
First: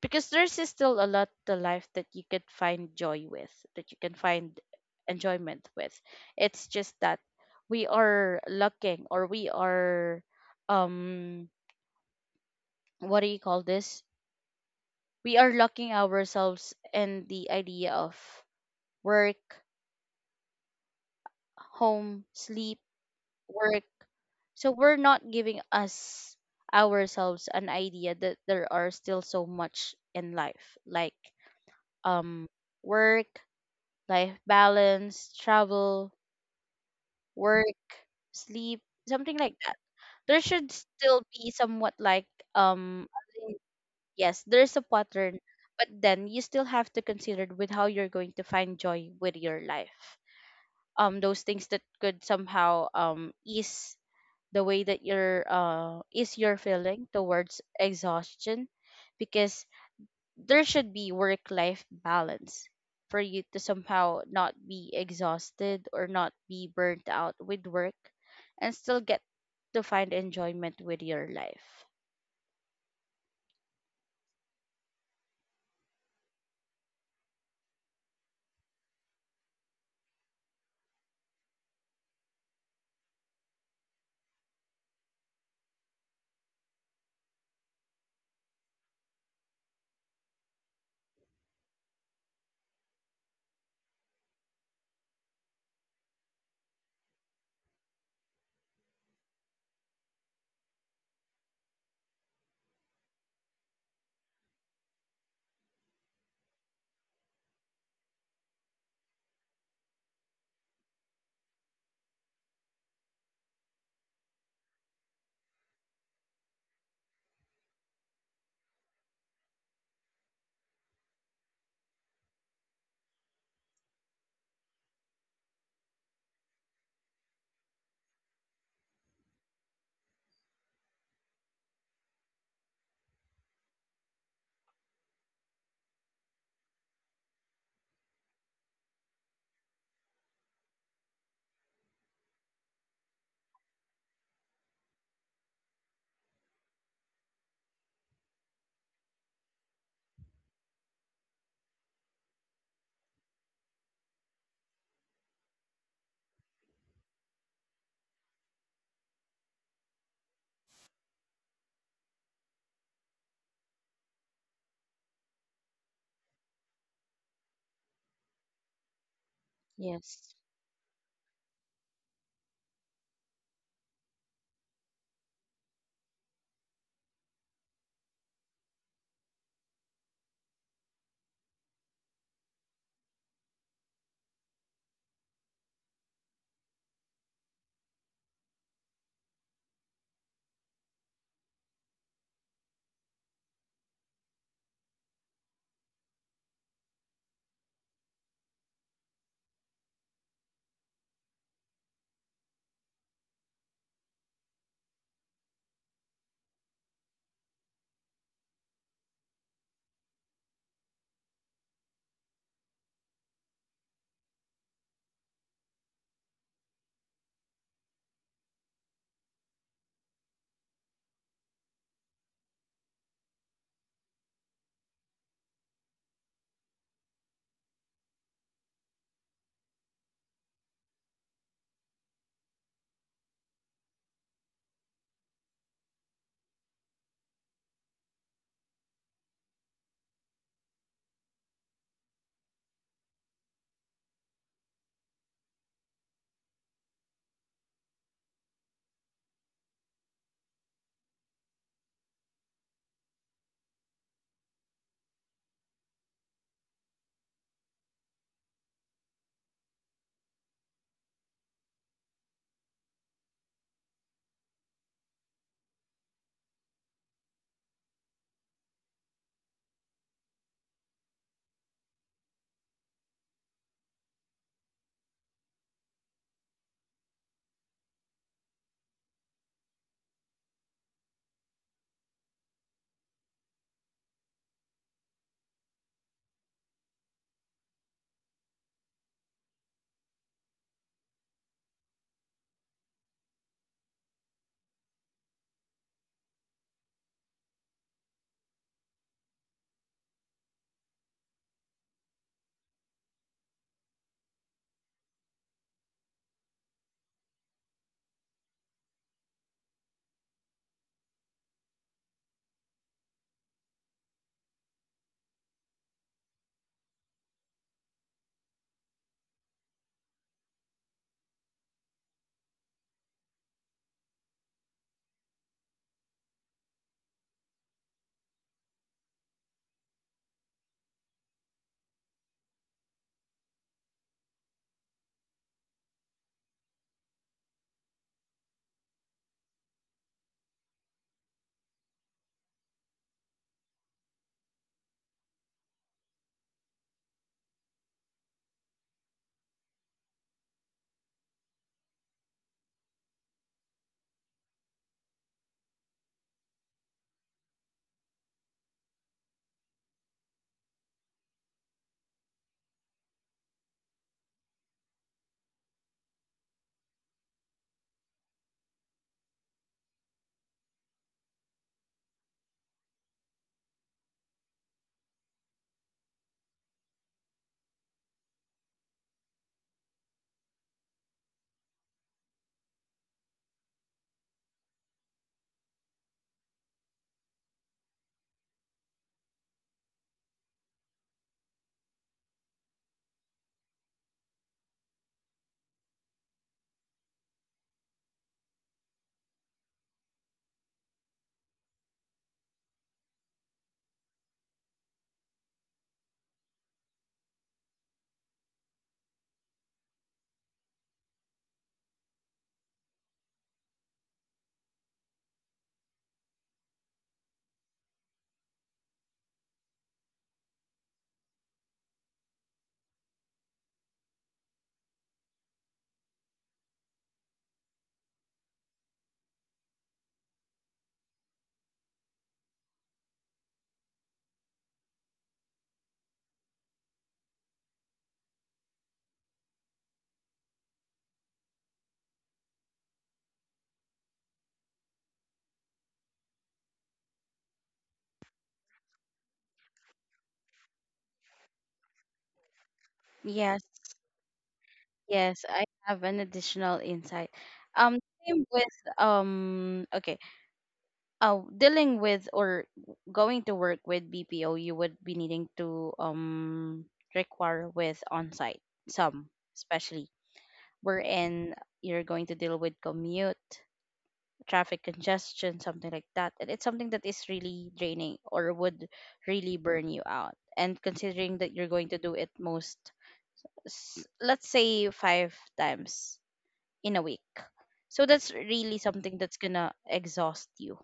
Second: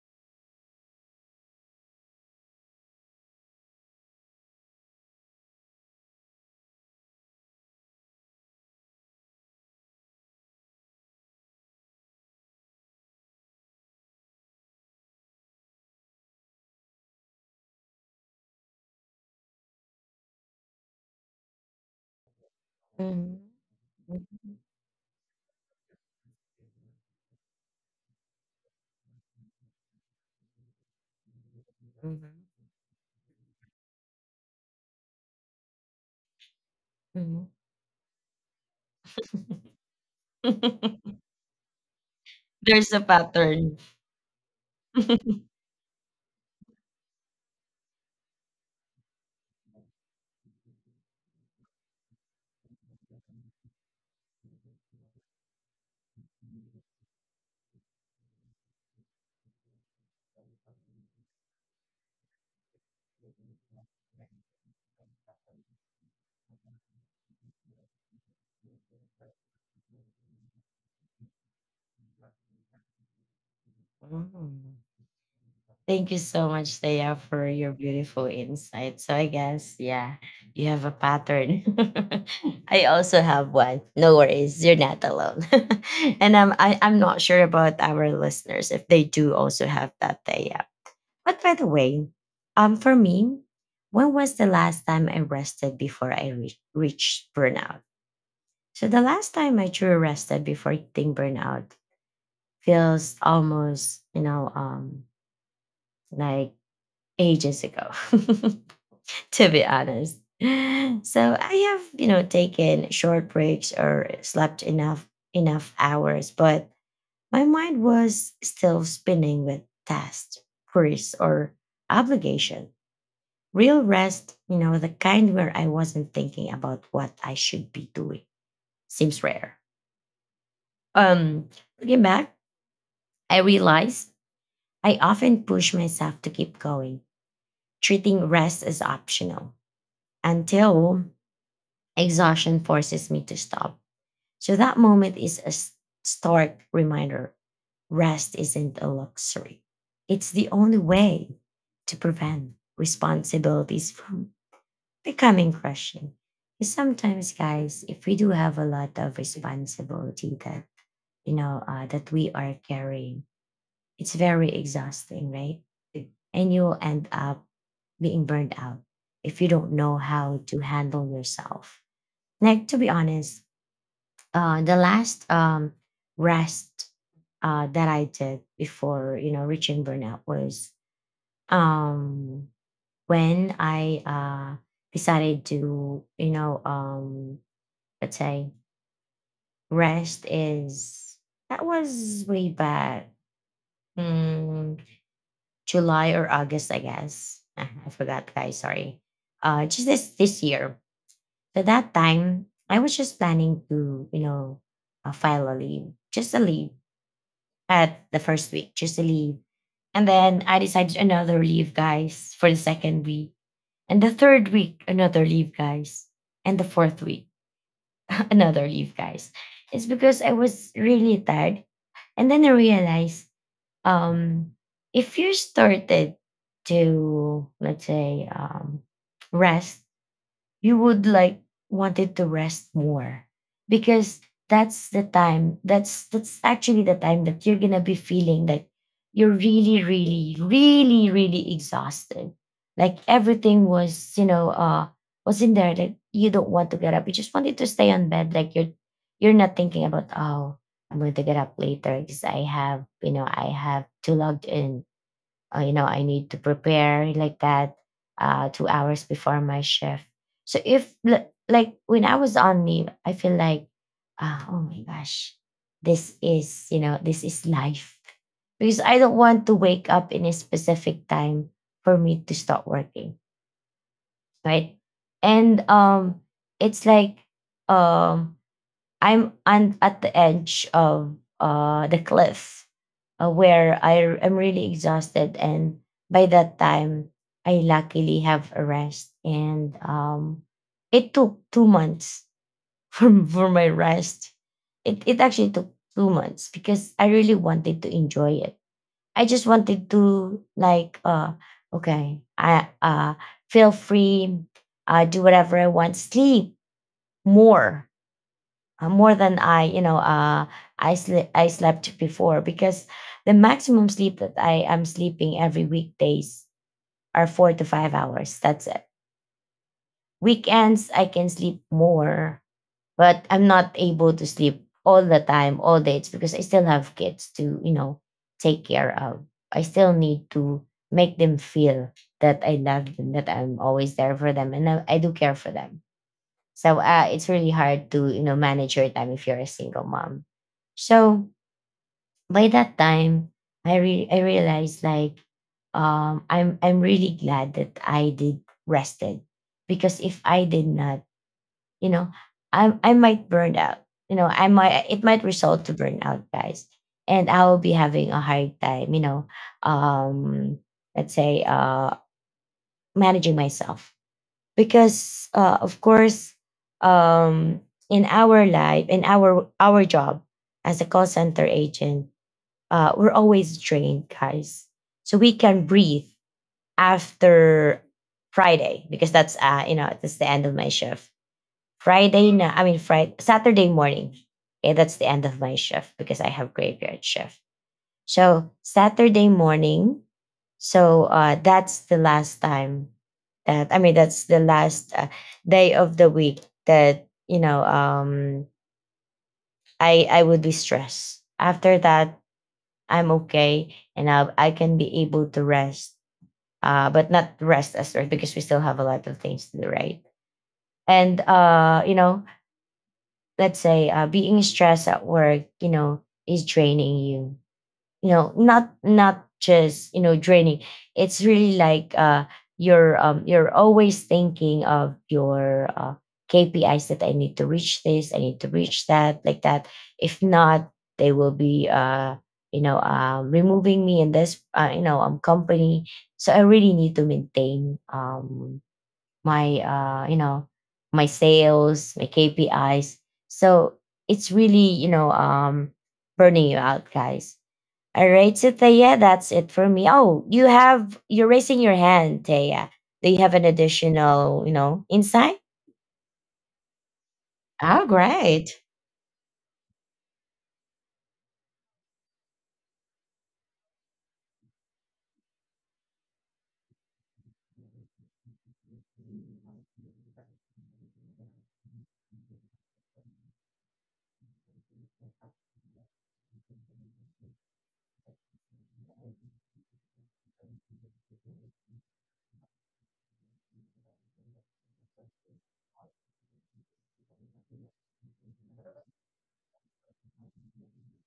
Speaker 2: because there's is still a lot to life that you could find joy with, that you can find enjoyment with. It's just that we are looking or we are, um what do you call this? We are locking ourselves in the idea of work, home, sleep, work. So we're not giving us ourselves an idea that there are still so much in life, like,
Speaker 1: Mhm.
Speaker 2: um work life balance, travel, work, sleep, something like that. There should still be somewhat like
Speaker 1: There's a
Speaker 2: um link.
Speaker 1: pattern.
Speaker 2: Yes, there's a pattern, but then you still have to consider with how you're going to find joy with your life. Those things that could somehow ease the way that you're ease your feeling towards exhaustion, because there should be work life balance for you to somehow not be exhausted or not be burnt out with work, and still get to find enjoyment with your life.
Speaker 1: Mm. Thank you so much, Thea, for your beautiful insight. So I guess, yeah, you have a pattern. I also have one. No worries, you're not alone. I'm not sure about our listeners if they do also have that, Thea. But by the way, for me, when was the last time I rested before I reached burnout? So the last time I drew rested before eating burnout feels almost, you know, like ages ago, to be honest. So I have, you know, taken short breaks or slept enough hours, but my mind was still spinning with tasks, queries, or obligation. Real rest, you know, the kind where I wasn't thinking about what I should be doing, seems rare. Um, Looking back, I realize I often push myself to keep going, treating rest as optional until exhaustion forces me to stop. So that moment is a stark reminder rest isn't a luxury, it's the only way to prevent responsibilities from becoming crushing. 'Cause sometimes, guys, if we do have a lot of responsibility that you know that we are carrying, it's very exhausting, right? Mm. And you'll end up being burned out if you don't know
Speaker 2: Yes.
Speaker 1: how to handle yourself. Like, to be honest, the last rest that I did before, you know, reaching burnout was um, when I decided to, you know, let's say rest is, that was way back mm, July or August, I guess. Ah, I forgot, guys. Sorry. Just this year. At that time, I was just planning to, you know, file a leave, just a leave at the first week, just a leave, and then I decided another leave, guys, for the second week, and the third week another leave, guys, and the fourth week another leave, guys. It's because I was really tired, and then I realized um if you started to let's say rest, you would like wanted to rest more because that's the time that's actually the time that you're gonna be feeling like you're really really really really exhausted, like everything was was in there that you don't want to get up, you just wanted to stay on bed. Like you're not thinking about, oh, I'm going to get up later because I have to log in. I need to prepare like that two hours before my shift. So if like when I was on leave, I feel like, ah, oh my gosh, this is life because I don't want to wake up in a specific time for me to start working, right? And it's like um, I'm on at the edge of the cliff where I am really exhausted. And by that time, I luckily have a rest. And it took two months for my rest. It actually took two months because I really wanted to enjoy it. I just wanted to, like, okay, I feel free, do whatever I want, sleep more more than I, you know, I slept before because the maximum sleep that I am sleeping every weekdays are four to five hours. That's it. Weekends I can sleep more, but I'm not able to sleep all the time, all day. It's because I still have kids to, you know, take care of. I still need to make them feel that I love them, that I'm always there for them, and I do care for them. So it's really hard to you know manage your time if you're a single mom. So by that time, I realized like I'm really glad that I did rested because if I did not, you know, I might burn out. You know, I might it might result to burnout, guys, and I will be having a hard time. You know, um, let's say managing myself because of course um, in our life in our job as a call center agent, we're always drained, guys. So we can breathe after Friday because that's you know that's the end of my shift. Friday na- I mean Friday, Saturday morning. Okay, that's the end of my shift because I have graveyard shift. So Saturday morning. So that's the last time that's the last day of the week that I would be stressed. After that, I'm okay and I can be able to rest. But not rest as rest because we still have a lot of things to do, right? And let's say being stressed at work, you know, is draining you, you know, not just you know draining. It's really like you're always thinking of your KPIs that I need to reach this I need to reach that, like that. If not, they will be removing me in this company. So I really need to maintain my my sales, my KPIs. So it's really burning you out, guys. All right, so Thea, that's it for me. Oh, you're raising your hand, Thea. Do you have an
Speaker 2: Yes.
Speaker 1: additional, you know, insight?
Speaker 2: Yes, I have an additional insight.
Speaker 1: Oh,
Speaker 2: Um Same
Speaker 1: great.
Speaker 2: with, okay. Dealing with or going to work with BPO, you would be needing to require with on site some, especially wherein you're going to deal with commute, traffic congestion, something like that. And it's something that is really draining or would really burn you out. And considering that you're going to do it most, let's say, five times in a week. So that's really something that's gonna exhaust you.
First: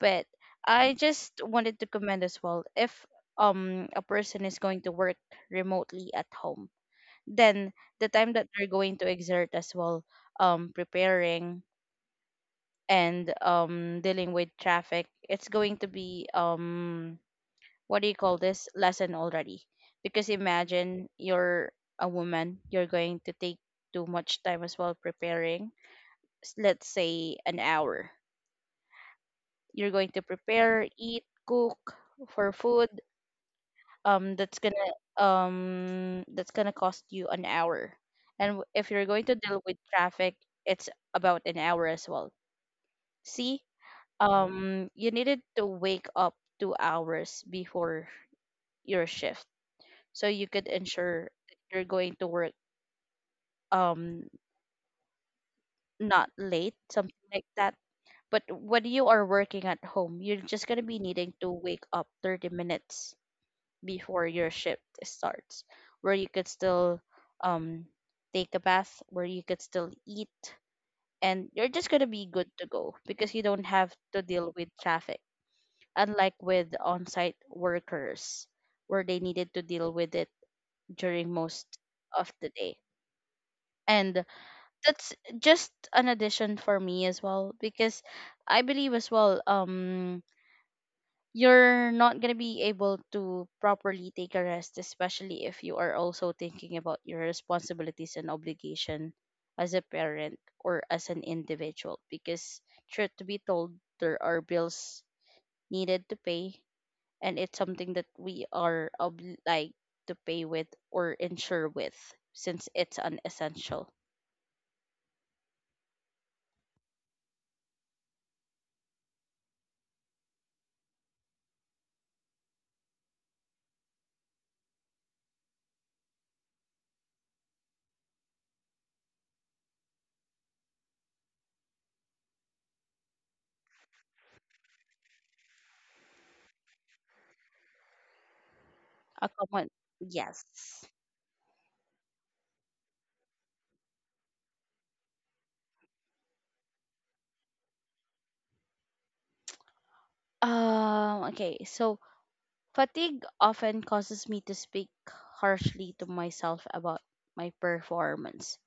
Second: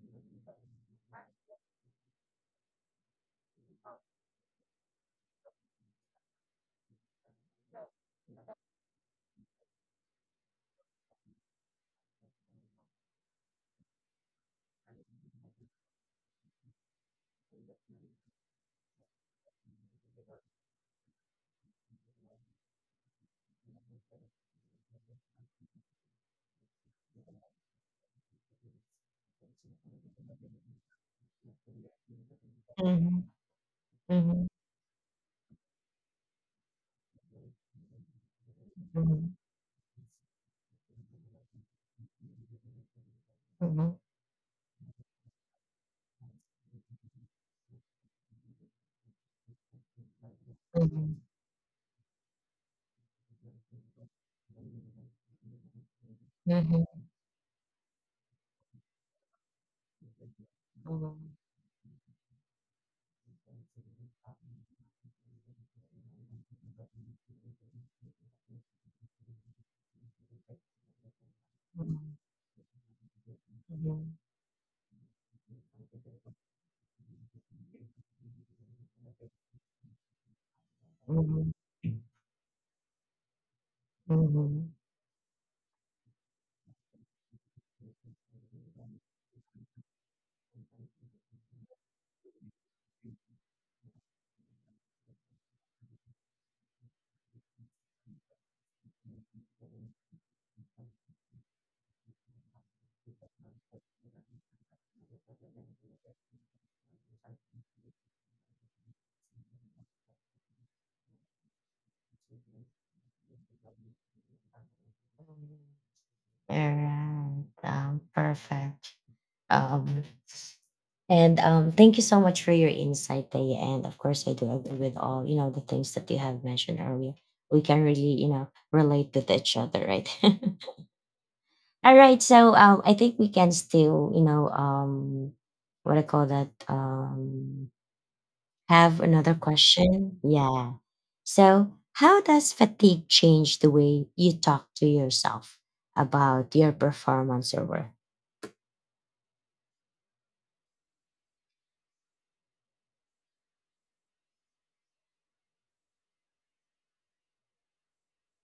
Speaker 2: But I just wanted to comment as well, if a person is going to work remotely at home, then the time that they're going to exert as well preparing and dealing with traffic, it's going to be what do you call this lesson already. Because imagine you're a woman, you're going to take too much time as well preparing. Let's say an hour you're going to prepare, eat, cook for food.
Speaker 1: Mhm,
Speaker 2: um that's
Speaker 1: mhm,
Speaker 2: gonna that's gonna cost you an hour. And if you're going to
Speaker 1: mhm,
Speaker 2: deal with traffic, it's about an hour as well. See,
Speaker 1: mhm,
Speaker 2: you needed to wake up 2 hours before your shift so you could ensure that you're going to work, um not late, something like that. But when you are working at home, you're just going to be needing to wake up 30 minutes before your shift starts, where you could still um take a bath, where you could still eat, and you're just gonna be good to go because you don't have to deal with traffic. Unlike with on-site workers, where they needed to deal with it during most
Speaker 1: mhm,
Speaker 2: of the day. And
Speaker 1: mhm.
Speaker 2: that's just an addition for me as well, because I believe as well, you're not going to be able to properly take a rest, especially if you are also thinking about your responsibilities and obligation as a parent or as an individual. Because, truth to be told, there are bills needed to pay, and it's something that we are like to pay with or insure with, since it's an essential.
Speaker 1: All right. Perfect. Um, And thank you so much for your insight, Taya. And of course, I do agree with all you know the things that you have mentioned earlier. We can really you know relate with each other, right? All right, so I think we can still you know what I call that have
Speaker 2: A
Speaker 1: another
Speaker 2: common
Speaker 1: question.
Speaker 2: yes.
Speaker 1: Yeah. So how does fatigue change the way you talk to yourself about your performance or work?
Speaker 2: Okay. So fatigue often causes me to speak harshly to myself about my performance,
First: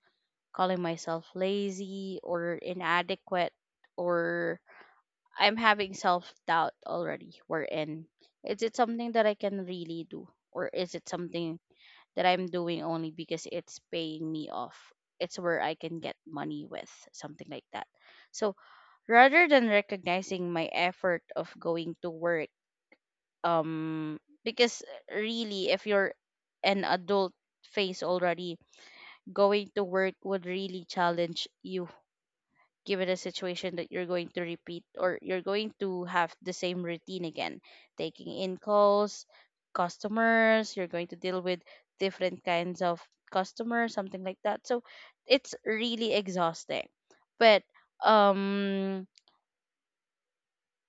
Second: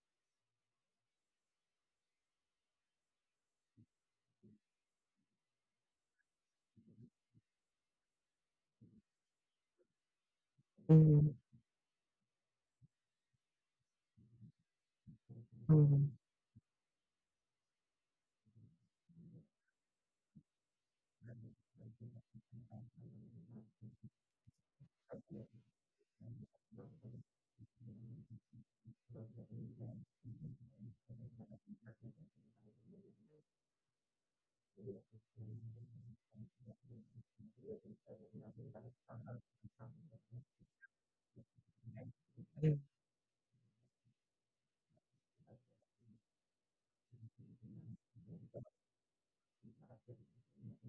Speaker 2: calling myself lazy or inadequate, or I'm having self doubt already. Wherein, is it something that I can really do, or is it
Speaker 1: Mm-hmm.
Speaker 2: something that I'm doing only because it's paying me off? It's where I can get money with, something like that. So rather than recognizing my effort of going to work, um because really if you're an adult phase already, going to work would really challenge you, given a situation that you're going to repeat or you're going to have the same routine again, taking in calls, customers you're going to deal with, different kinds of customers, something like that. So it's really exhausting. But um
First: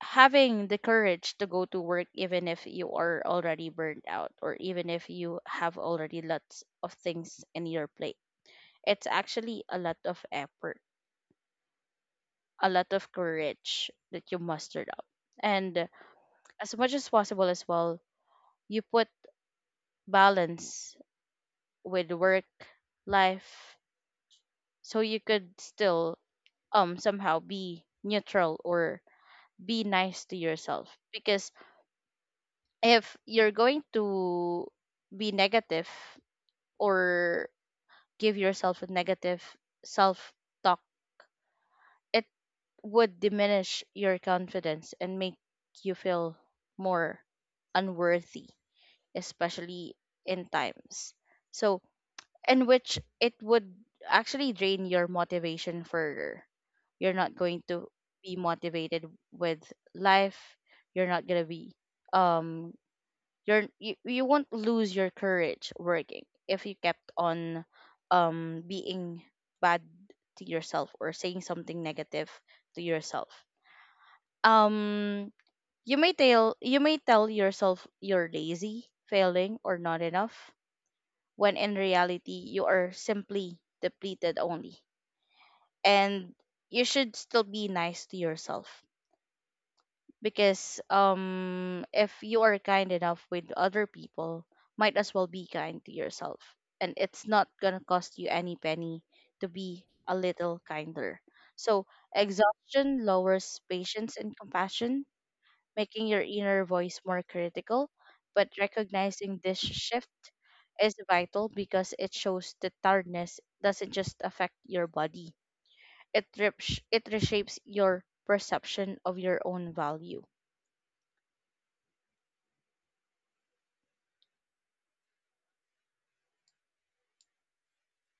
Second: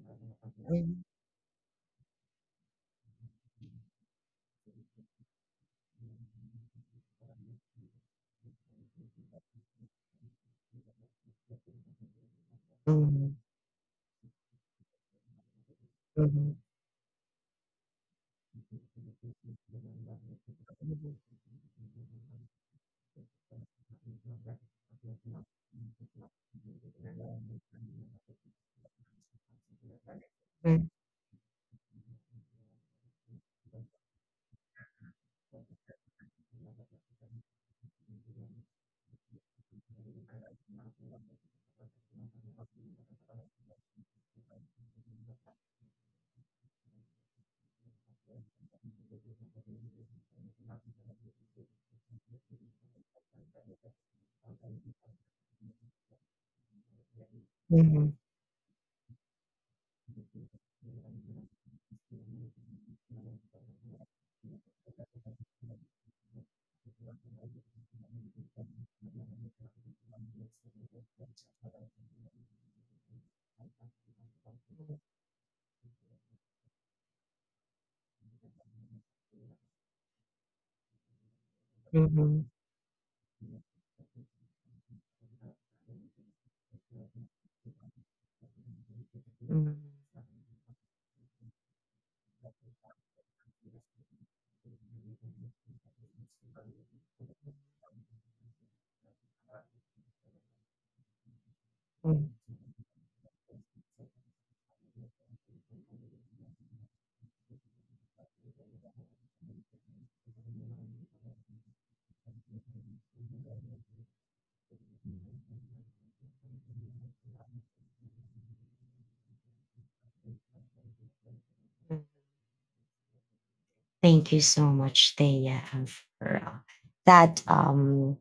Speaker 2: having the courage to go to work even if you are already burned out, or even if you have already lots of things in your plate, it's actually a lot of effort, a lot of courage that you mustered up. And as much as possible as well, you put balance with work life, so you could still somehow be neutral or be nice to yourself. Because if you're going to be negative or give yourself a negative self talk, it would diminish your confidence and make you feel more unworthy, especially in times. So, in which it would actually drain your motivation further. You're not going to be motivated with life. You're not going to be um you won't lose your courage working if you kept on being bad to yourself or saying something negative to yourself. um you may tell yourself you're lazy, failing, or not enough, when in reality you are simply depleted only. And you should still be nice to yourself, because if you are kind enough with other people, might as well be kind to yourself. And it's not gonna cost you any penny to be a little kinder. So exhaustion lowers patience and compassion, making your inner voice more critical. But recognizing this shift is vital, because it shows that tiredness doesn't just affect your body, it reshapes your perception of your own value.
Speaker 1: Thank you so much, Thea, for that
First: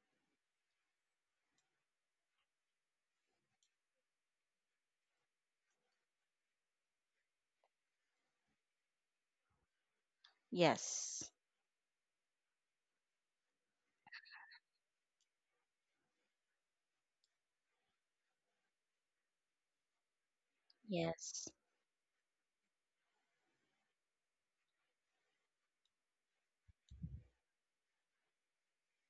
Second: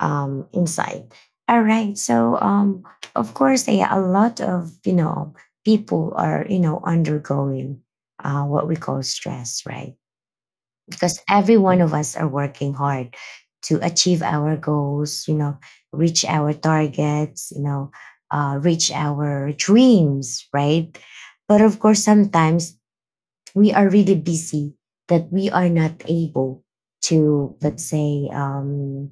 Speaker 1: insight. All right. So, of course, Thea, a lot of you know people are you know undergoing what we call stress, right? Because
Speaker 2: Yes.
Speaker 1: every one of us are working hard to achieve our goals. You know, reach our targets. You know, reach our dreams, right?
Speaker 2: Yes.
Speaker 1: But of course, sometimes we are really busy that we are not able to, let's say,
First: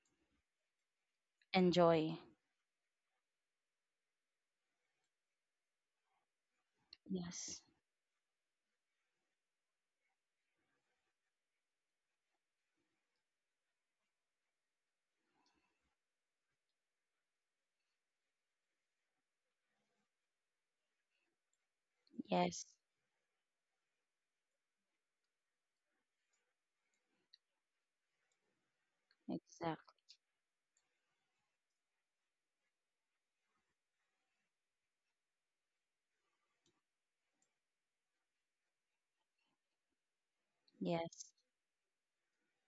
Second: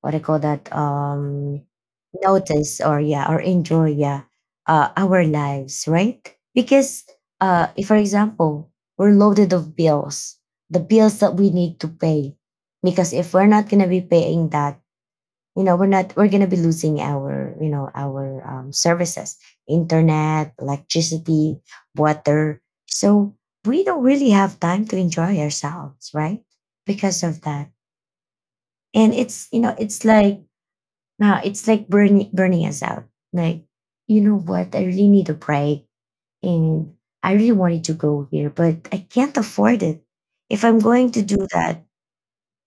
Speaker 1: what I call that,
Speaker 2: Enjoy.
Speaker 1: notice or, yeah, or enjoy, yeah, our lives, right? Because
Speaker 2: Yes.
Speaker 1: uh, if for example we're loaded of bills, the bills that we need to pay, because if we're not going to be paying that, you know, we're not we're gonna be losing our, you know, our services: internet, electricity, water.
Speaker 2: Yes.
Speaker 1: So we don't really have time to enjoy ourselves, right? Because of that. And it's, you know,
Speaker 2: Exactly.
Speaker 1: it's like now it's like burning us out, like, you know what, I really need a break. And I really wanted to go here but I can't afford it. If I'm going to
Speaker 2: Yes.
Speaker 1: do that,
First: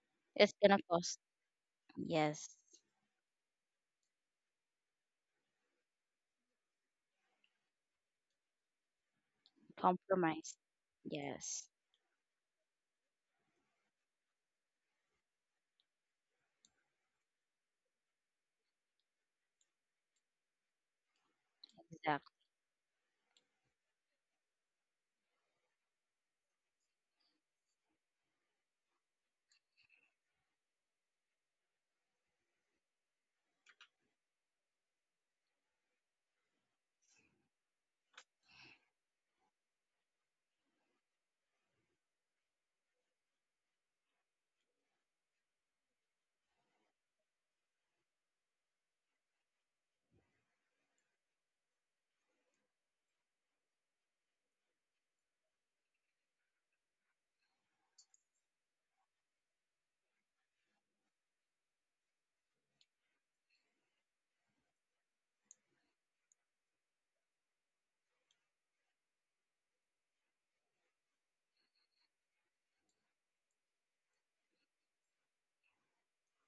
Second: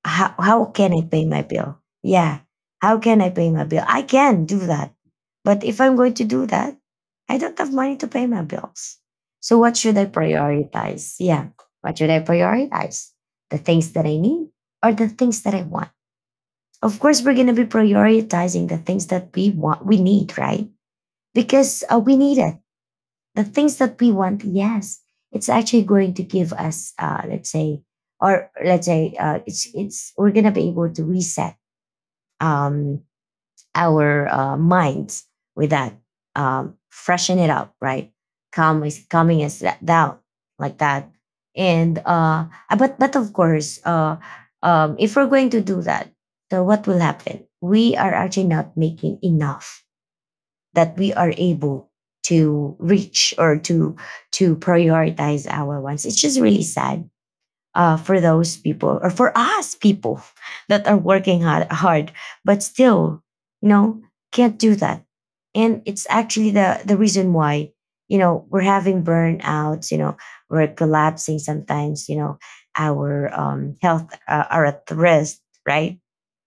Speaker 1: how,
Speaker 2: It's
Speaker 1: how
Speaker 2: gonna
Speaker 1: can I
Speaker 2: cost.
Speaker 1: pay my bill? Yeah.
Speaker 2: Yes.
Speaker 1: How can I pay my bill? I can do that. But if I'm going to do that, I don't have money to pay my bills. So what should I
Speaker 2: Compromise.
Speaker 1: prioritize? Yeah.
Speaker 2: Yes.
Speaker 1: What should I prioritize? The things that I need or the things that I want? Of course, we're going to be prioritizing the things that we want, we need, right? Because we
Speaker 2: Exactly.
Speaker 1: need it. The things that we want, yes, it's actually going to give us, let's say, or let's say, it's we're gonna be able to reset, um, our minds with that, freshen it up, right? Calm is calming us down, like that. And but of course, if we're going to do that, so what will happen? We are actually not making enough that we are able to reach or to prioritize our wants. It's just really sad for those people or for us people that are working hard, hard, but still, you know, can't do that. And it's actually the reason why, you know, we're having burnouts. You know, we're collapsing sometimes. You know, our health are at risk, right?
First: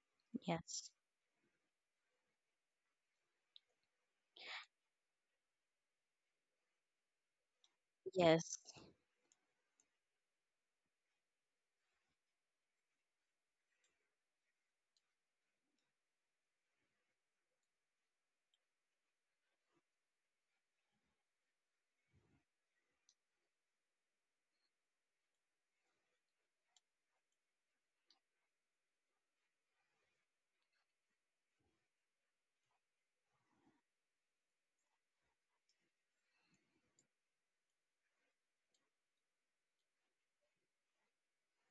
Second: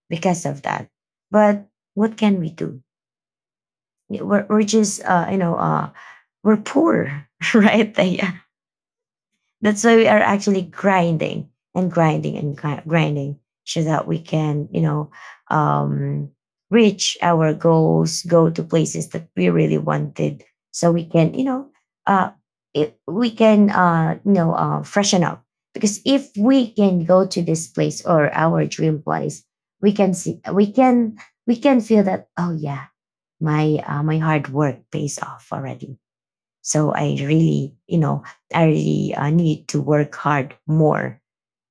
Speaker 1: Because of that.
Speaker 2: Yes.
Speaker 1: But what can we do? We're just you know, we're poor, right? Yeah.
Speaker 2: Yes.
Speaker 1: That's why we are actually grinding and grinding and grinding so that we can, you know, um, reach our goals, go to places that we really wanted, so we can, you know, uh, it, we can, you know, freshen up. Because if we can go to this place or our dream place, we can see, we can feel that. Oh yeah, my my hard work pays off already, so I really, you know, I really need to work hard more,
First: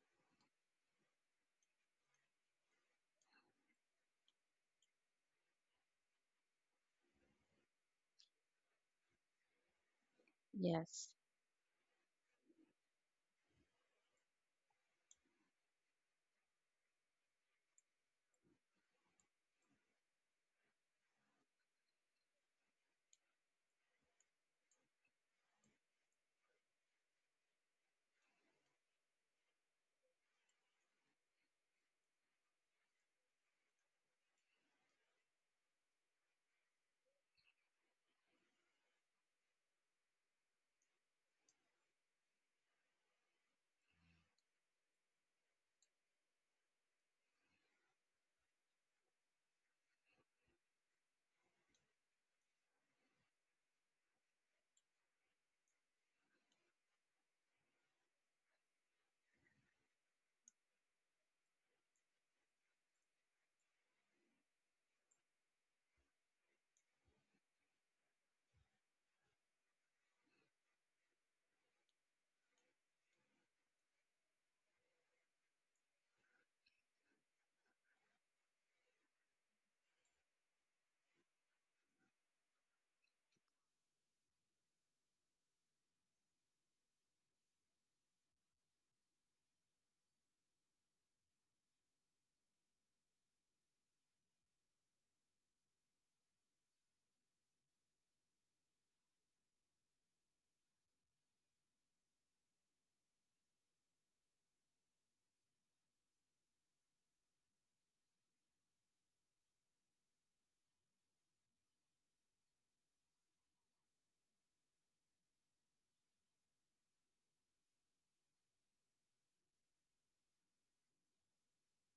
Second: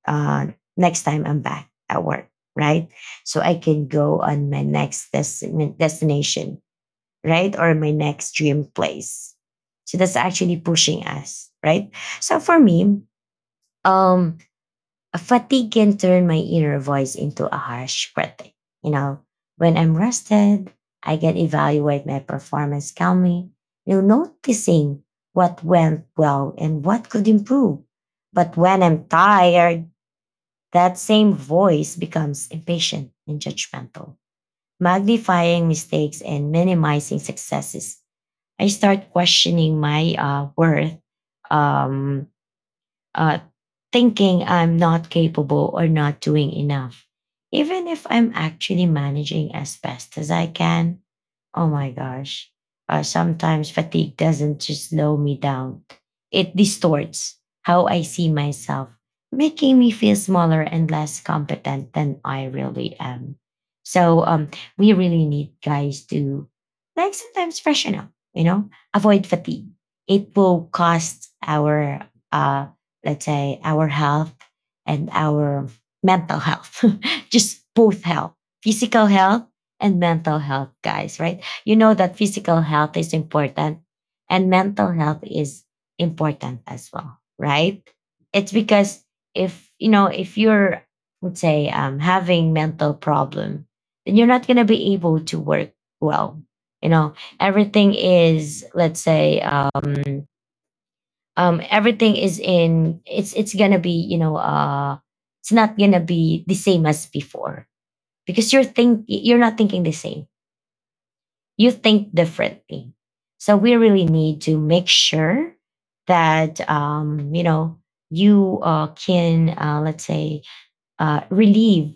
Speaker 1: uh, next time I'm back at work, right? So I can go on my next destination, right? Or my next dream place. So that's actually pushing
Speaker 2: Yes.
Speaker 1: us, right? So for me, um, a fatigue can turn my inner voice into a harsh critic. You know, when I'm rested, I can evaluate my performance calmly, you know, noticing what went well and what could improve. But when I'm tired, that same voice becomes impatient and judgmental, magnifying mistakes and minimizing successes. I start questioning my worth, um, uh, thinking I'm not capable or not doing enough. Even if I'm actually managing as best as I can, oh my gosh, sometimes fatigue doesn't just slow me down, it distorts how I see myself, making me feel smaller and less competent than I really am. So we really need, guys, to like sometimes freshen up, you know, avoid fatigue. It will cost our uh, let's say our health and our mental health. Just both health: physical health and mental health, guys, right? You know that physical health is important, and mental health is important as well, right? It's because if, you know, if you're, let's say, having mental problem, then you're not going to be able to work well. You know, everything is, let's say, everything is in, it's gonna be, you know, it's not gonna be the same as before, because you're not thinking the same, you think differently. So we really need to make sure that, you know, you can, let's say, relieve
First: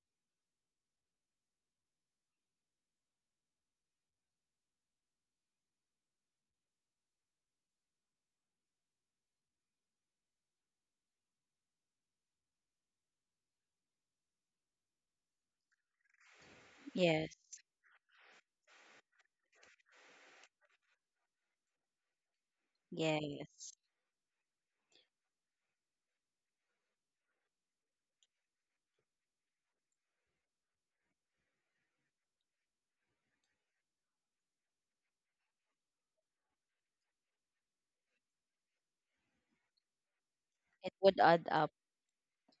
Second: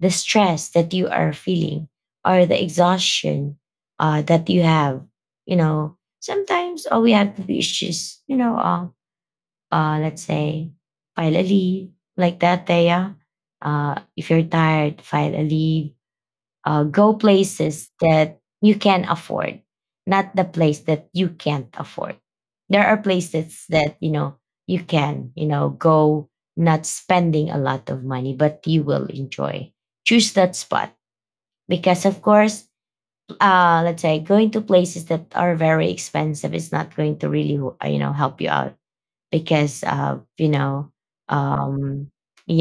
Speaker 1: the stress that you are feeling, or the exhaustion that you have. You know, sometimes all we have to do is just, you know, let's say, file a leave, like that, Thea. If you're tired, file finally, go
Speaker 2: Yes.
Speaker 1: places that you can afford, not the place that you can't afford. There are places
Speaker 2: Yes.
Speaker 1: that, you know, you can, you know, go not spending a lot of money, but you will enjoy. Choose that spot, because, of course, let's say going to places that are very expensive is not going to really, you know, help you out, because you know,
Speaker 2: It would add up
Speaker 1: um,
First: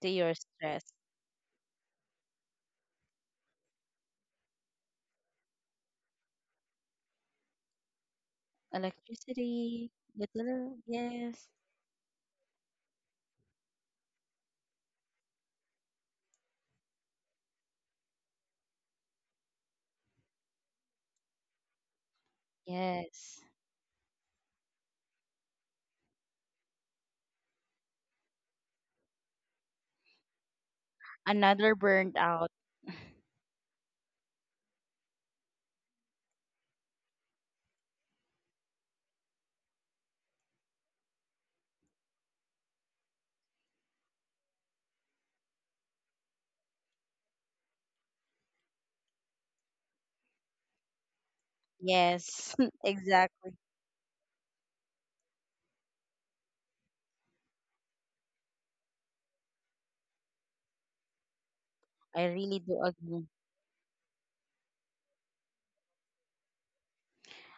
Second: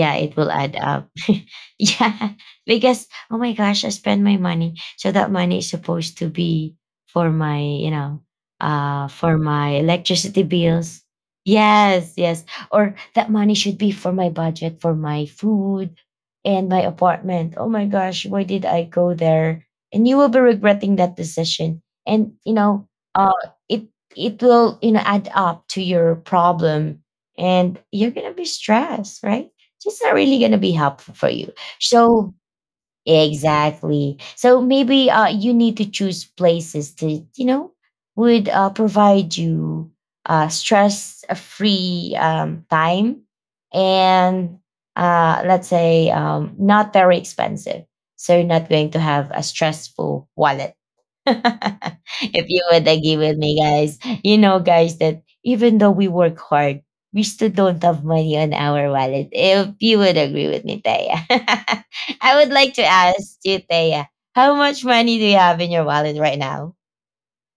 Speaker 2: to your
Speaker 1: it will add
Speaker 2: stress.
Speaker 1: up. Yeah, because, oh my gosh, I spend my money, so that money is supposed to be for my, you know, for my
Speaker 2: Electricity,
Speaker 1: electricity
Speaker 2: utility,
Speaker 1: bills.
Speaker 2: yes.
Speaker 1: Yes, yes, or that money should be for my budget for my food and my apartment. Oh my gosh, why did I go there? And you will be regretting that decision. And you know, uh,
Speaker 2: Yes.
Speaker 1: it, it will, you know, add up to your problem, and you're gonna be stressed, right? It's not really gonna be helpful for you.
Speaker 2: Another burned
Speaker 1: So
Speaker 2: out.
Speaker 1: exactly. So maybe you need to choose places that, you know, would provide you stress-free time, and let's say not very expensive. So you're not going to have a stressful wallet if
Speaker 2: Yes.
Speaker 1: you would agree with
Speaker 2: Exactly.
Speaker 1: me, guys. You know, guys, that even though we work hard, we still don't have money on our wallet. If you would agree with me, Taya.
Speaker 2: I
Speaker 1: I would
Speaker 2: really
Speaker 1: like
Speaker 2: do
Speaker 1: to
Speaker 2: agree.
Speaker 1: ask you, Taya, how much money do you have in your wallet right now?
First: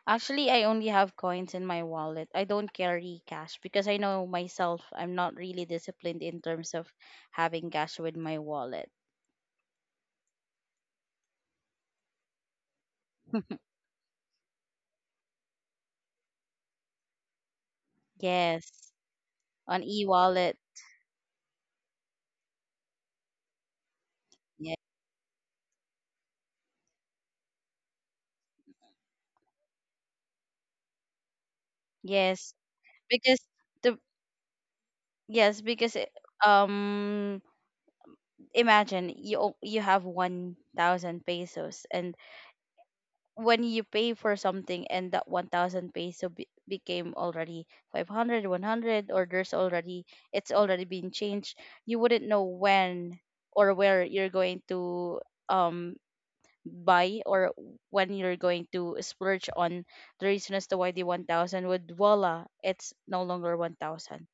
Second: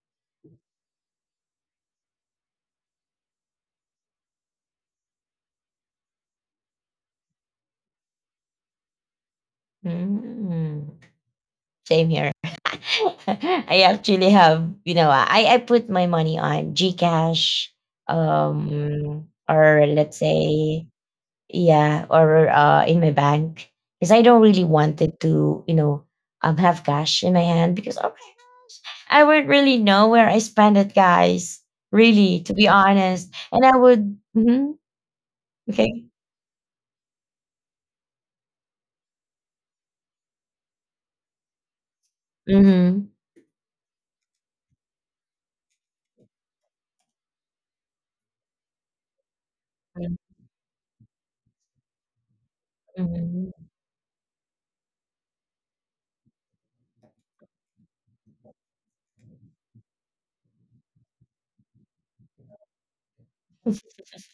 Speaker 2: Actually, I only have coins in my wallet. I don't carry cash because I know myself, I'm not really disciplined in terms of having cash with my wallet.
Speaker 1: Mm. Same here. I actually have, you know, I put my money on Gcash,
Speaker 2: Yes, on
Speaker 1: or let's
Speaker 2: e-wallet.
Speaker 1: say, yeah, or in my bank, because I don't really
Speaker 2: Yeah.
Speaker 1: wanted to, you know, have cash in my hand, because okay, I would really know where I spend it, guys. Really, to
Speaker 2: Yes,
Speaker 1: be honest.
Speaker 2: because
Speaker 1: And I
Speaker 2: the
Speaker 1: would, mhm,
Speaker 2: yes, because
Speaker 1: okay,
Speaker 2: um imagine you have 1,000 pesos, and
Speaker 1: mm-hmm.
Speaker 2: when you pay for something and that 1,000 peso became already 500, one hundred 100, or there's already,
Speaker 1: Mm-hmm.
Speaker 2: it's already been changed. You wouldn't know when
Speaker 1: Mm-hmm.
Speaker 2: or where you're going to um buy, or when you're going to splurge on. The reason as to why the 1,000 would, voila, it's no longer 1,000.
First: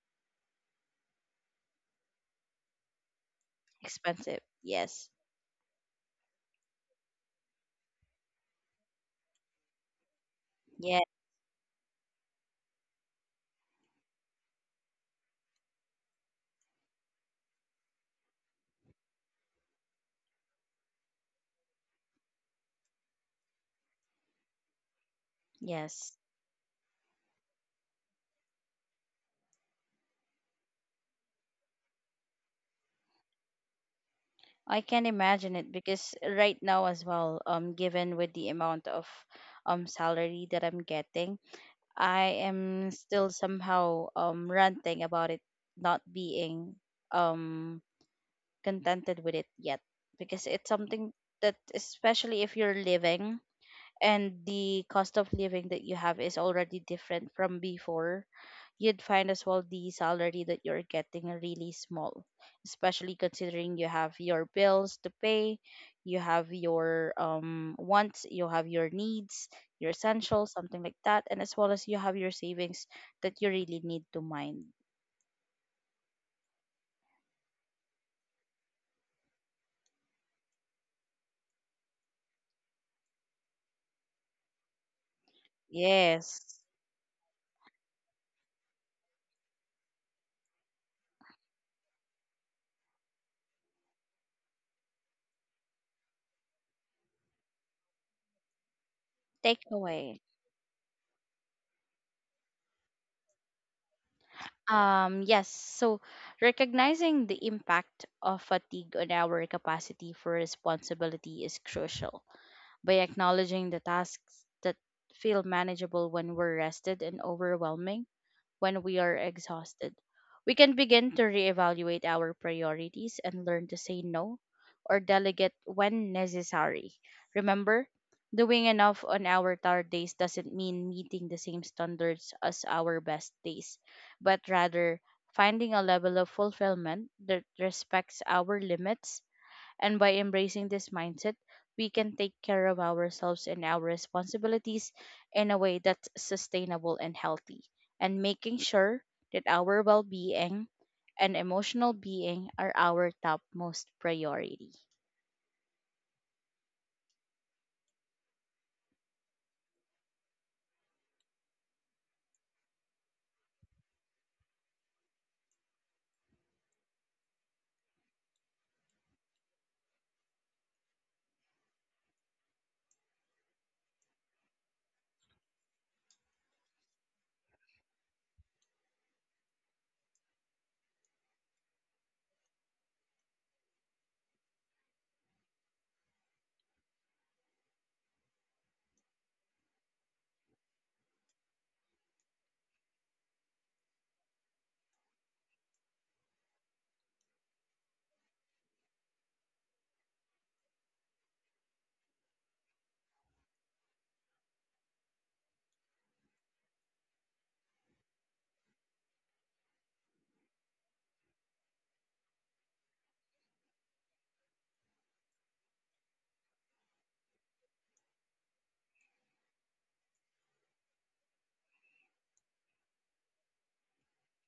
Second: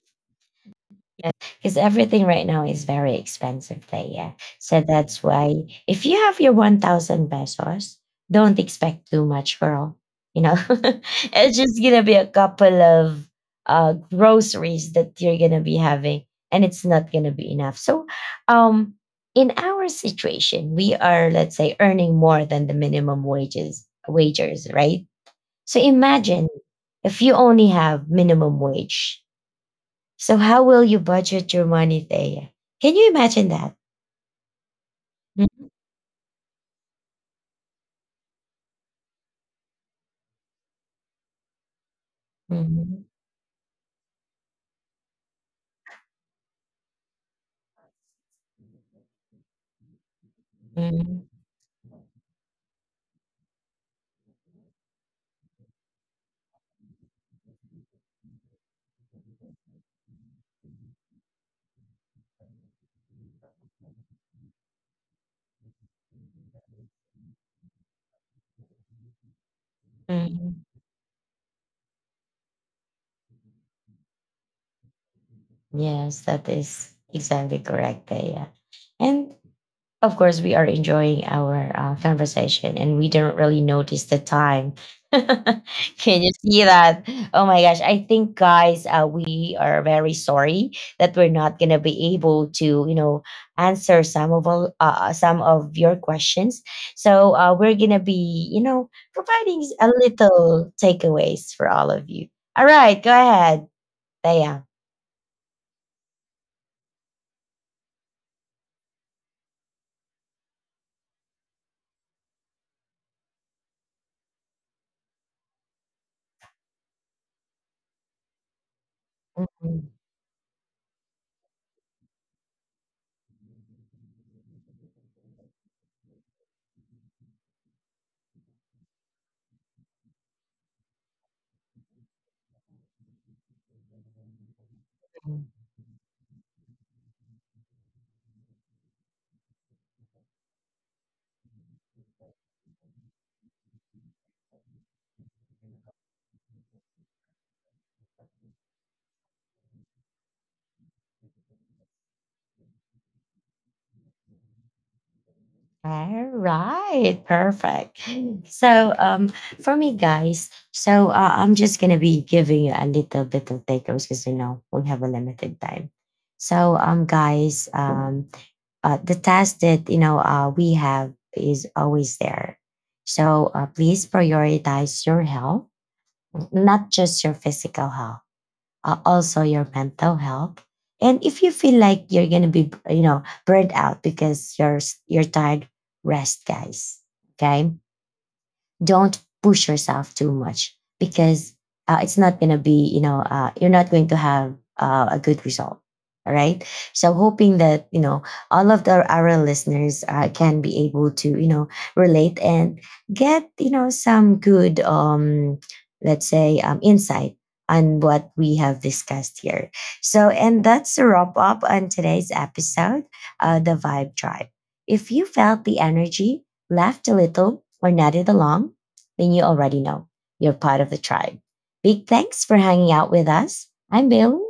Speaker 1: Because everything right now is very expensive there. Yeah.
Speaker 2: Expensive,
Speaker 1: So
Speaker 2: yes.
Speaker 1: that's why if you have your 1,000 pesos, don't expect too much, girl. You know,
Speaker 2: Yeah.
Speaker 1: it's just going to be a couple of groceries that you're going to be having, and it's not going to be enough. So, um, in our situation, we are, let's say, earning more than the minimum wages, wagers, right? So
Speaker 2: Yes,
Speaker 1: imagine if you only have minimum wage, so how will you budget your money, Thea? Can you imagine that?
Speaker 2: I can imagine
Speaker 1: Mhm,
Speaker 2: it, because right now as well, given with the amount of salary that I'm getting, I am
Speaker 1: mhm,
Speaker 2: still somehow ranting about it, not being um contented with it yet, because it's something
Speaker 1: mhm,
Speaker 2: that, especially if you're living, and the cost of living that you have is already different from before, you'd find as well the salary that you're getting really small, especially considering you have your bills to pay, you have your wants, you have your needs, your essentials,
Speaker 1: mhm.
Speaker 2: something like that, and as well as you have your savings that you really need to mind.
Speaker 1: Yes, that is exactly correct, Thea. And of course, we are enjoying our conversation and we don't really notice the time. Can you
Speaker 2: Yes.
Speaker 1: see that? Oh my gosh. I think, guys, we are very sorry that we're not going to be able to, you know, answer some of all, some of your questions. So we're going to be, you know, providing a
Speaker 2: Takeaway.
Speaker 1: little takeaways for all of you. All right. Go ahead, Thea.
Speaker 2: Yes, so recognizing the impact of fatigue on our capacity for responsibility is crucial. By acknowledging the tasks that feel manageable when we're rested and overwhelming when we are exhausted, we can begin to reevaluate our priorities and learn to say no or delegate when necessary. Remember, doing enough on our tired days doesn't mean meeting the same standards as our best days, but rather finding a level of fulfillment that respects our limits. And by embracing this mindset, we can take care of ourselves and our responsibilities in a way that's sustainable and healthy, and making sure that our well being and emotional being are our topmost priority.
Speaker 1: All right, perfect. So, for me, guys, so I'm just gonna be giving you a little bit of takeaways because you know we have a limited time. So, the task that, you know, we have is always there. So please prioritize your health, not just your physical health, also your mental health. And if you feel like you're gonna be, you know, burned out because you're tired, rest, guys. Okay, don't push yourself too much, because it's not going to be, you know, you're not going to have a good result. All right. So hoping that, you know, all of the, our listeners can be able to, you know, relate and get, you know, some good, let's say, insight on what we have discussed here. So, and that's a wrap up on today's episode, The Vibe Tribe. If you felt the energy, laughed a little, or nodded along, then you already know you're part of the tribe. Big thanks for hanging out with us. I'm Bill.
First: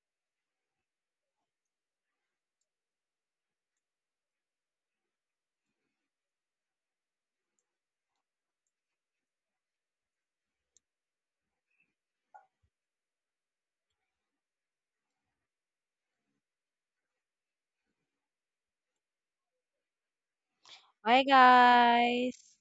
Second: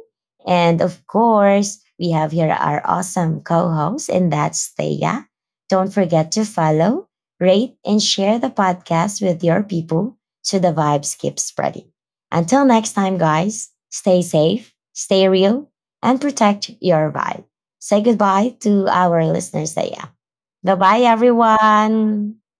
Speaker 1: And of course, we have here our awesome co host, and that's Thea. Don't forget to follow, rate, and share the podcast with your people so the vibes keep spreading. Until next time, guys, stay safe, stay real, and protect your vibe. Say goodbye to our listeners, Thea. Bye bye,
Speaker 2: Bye,
Speaker 1: everyone.
Speaker 2: guys.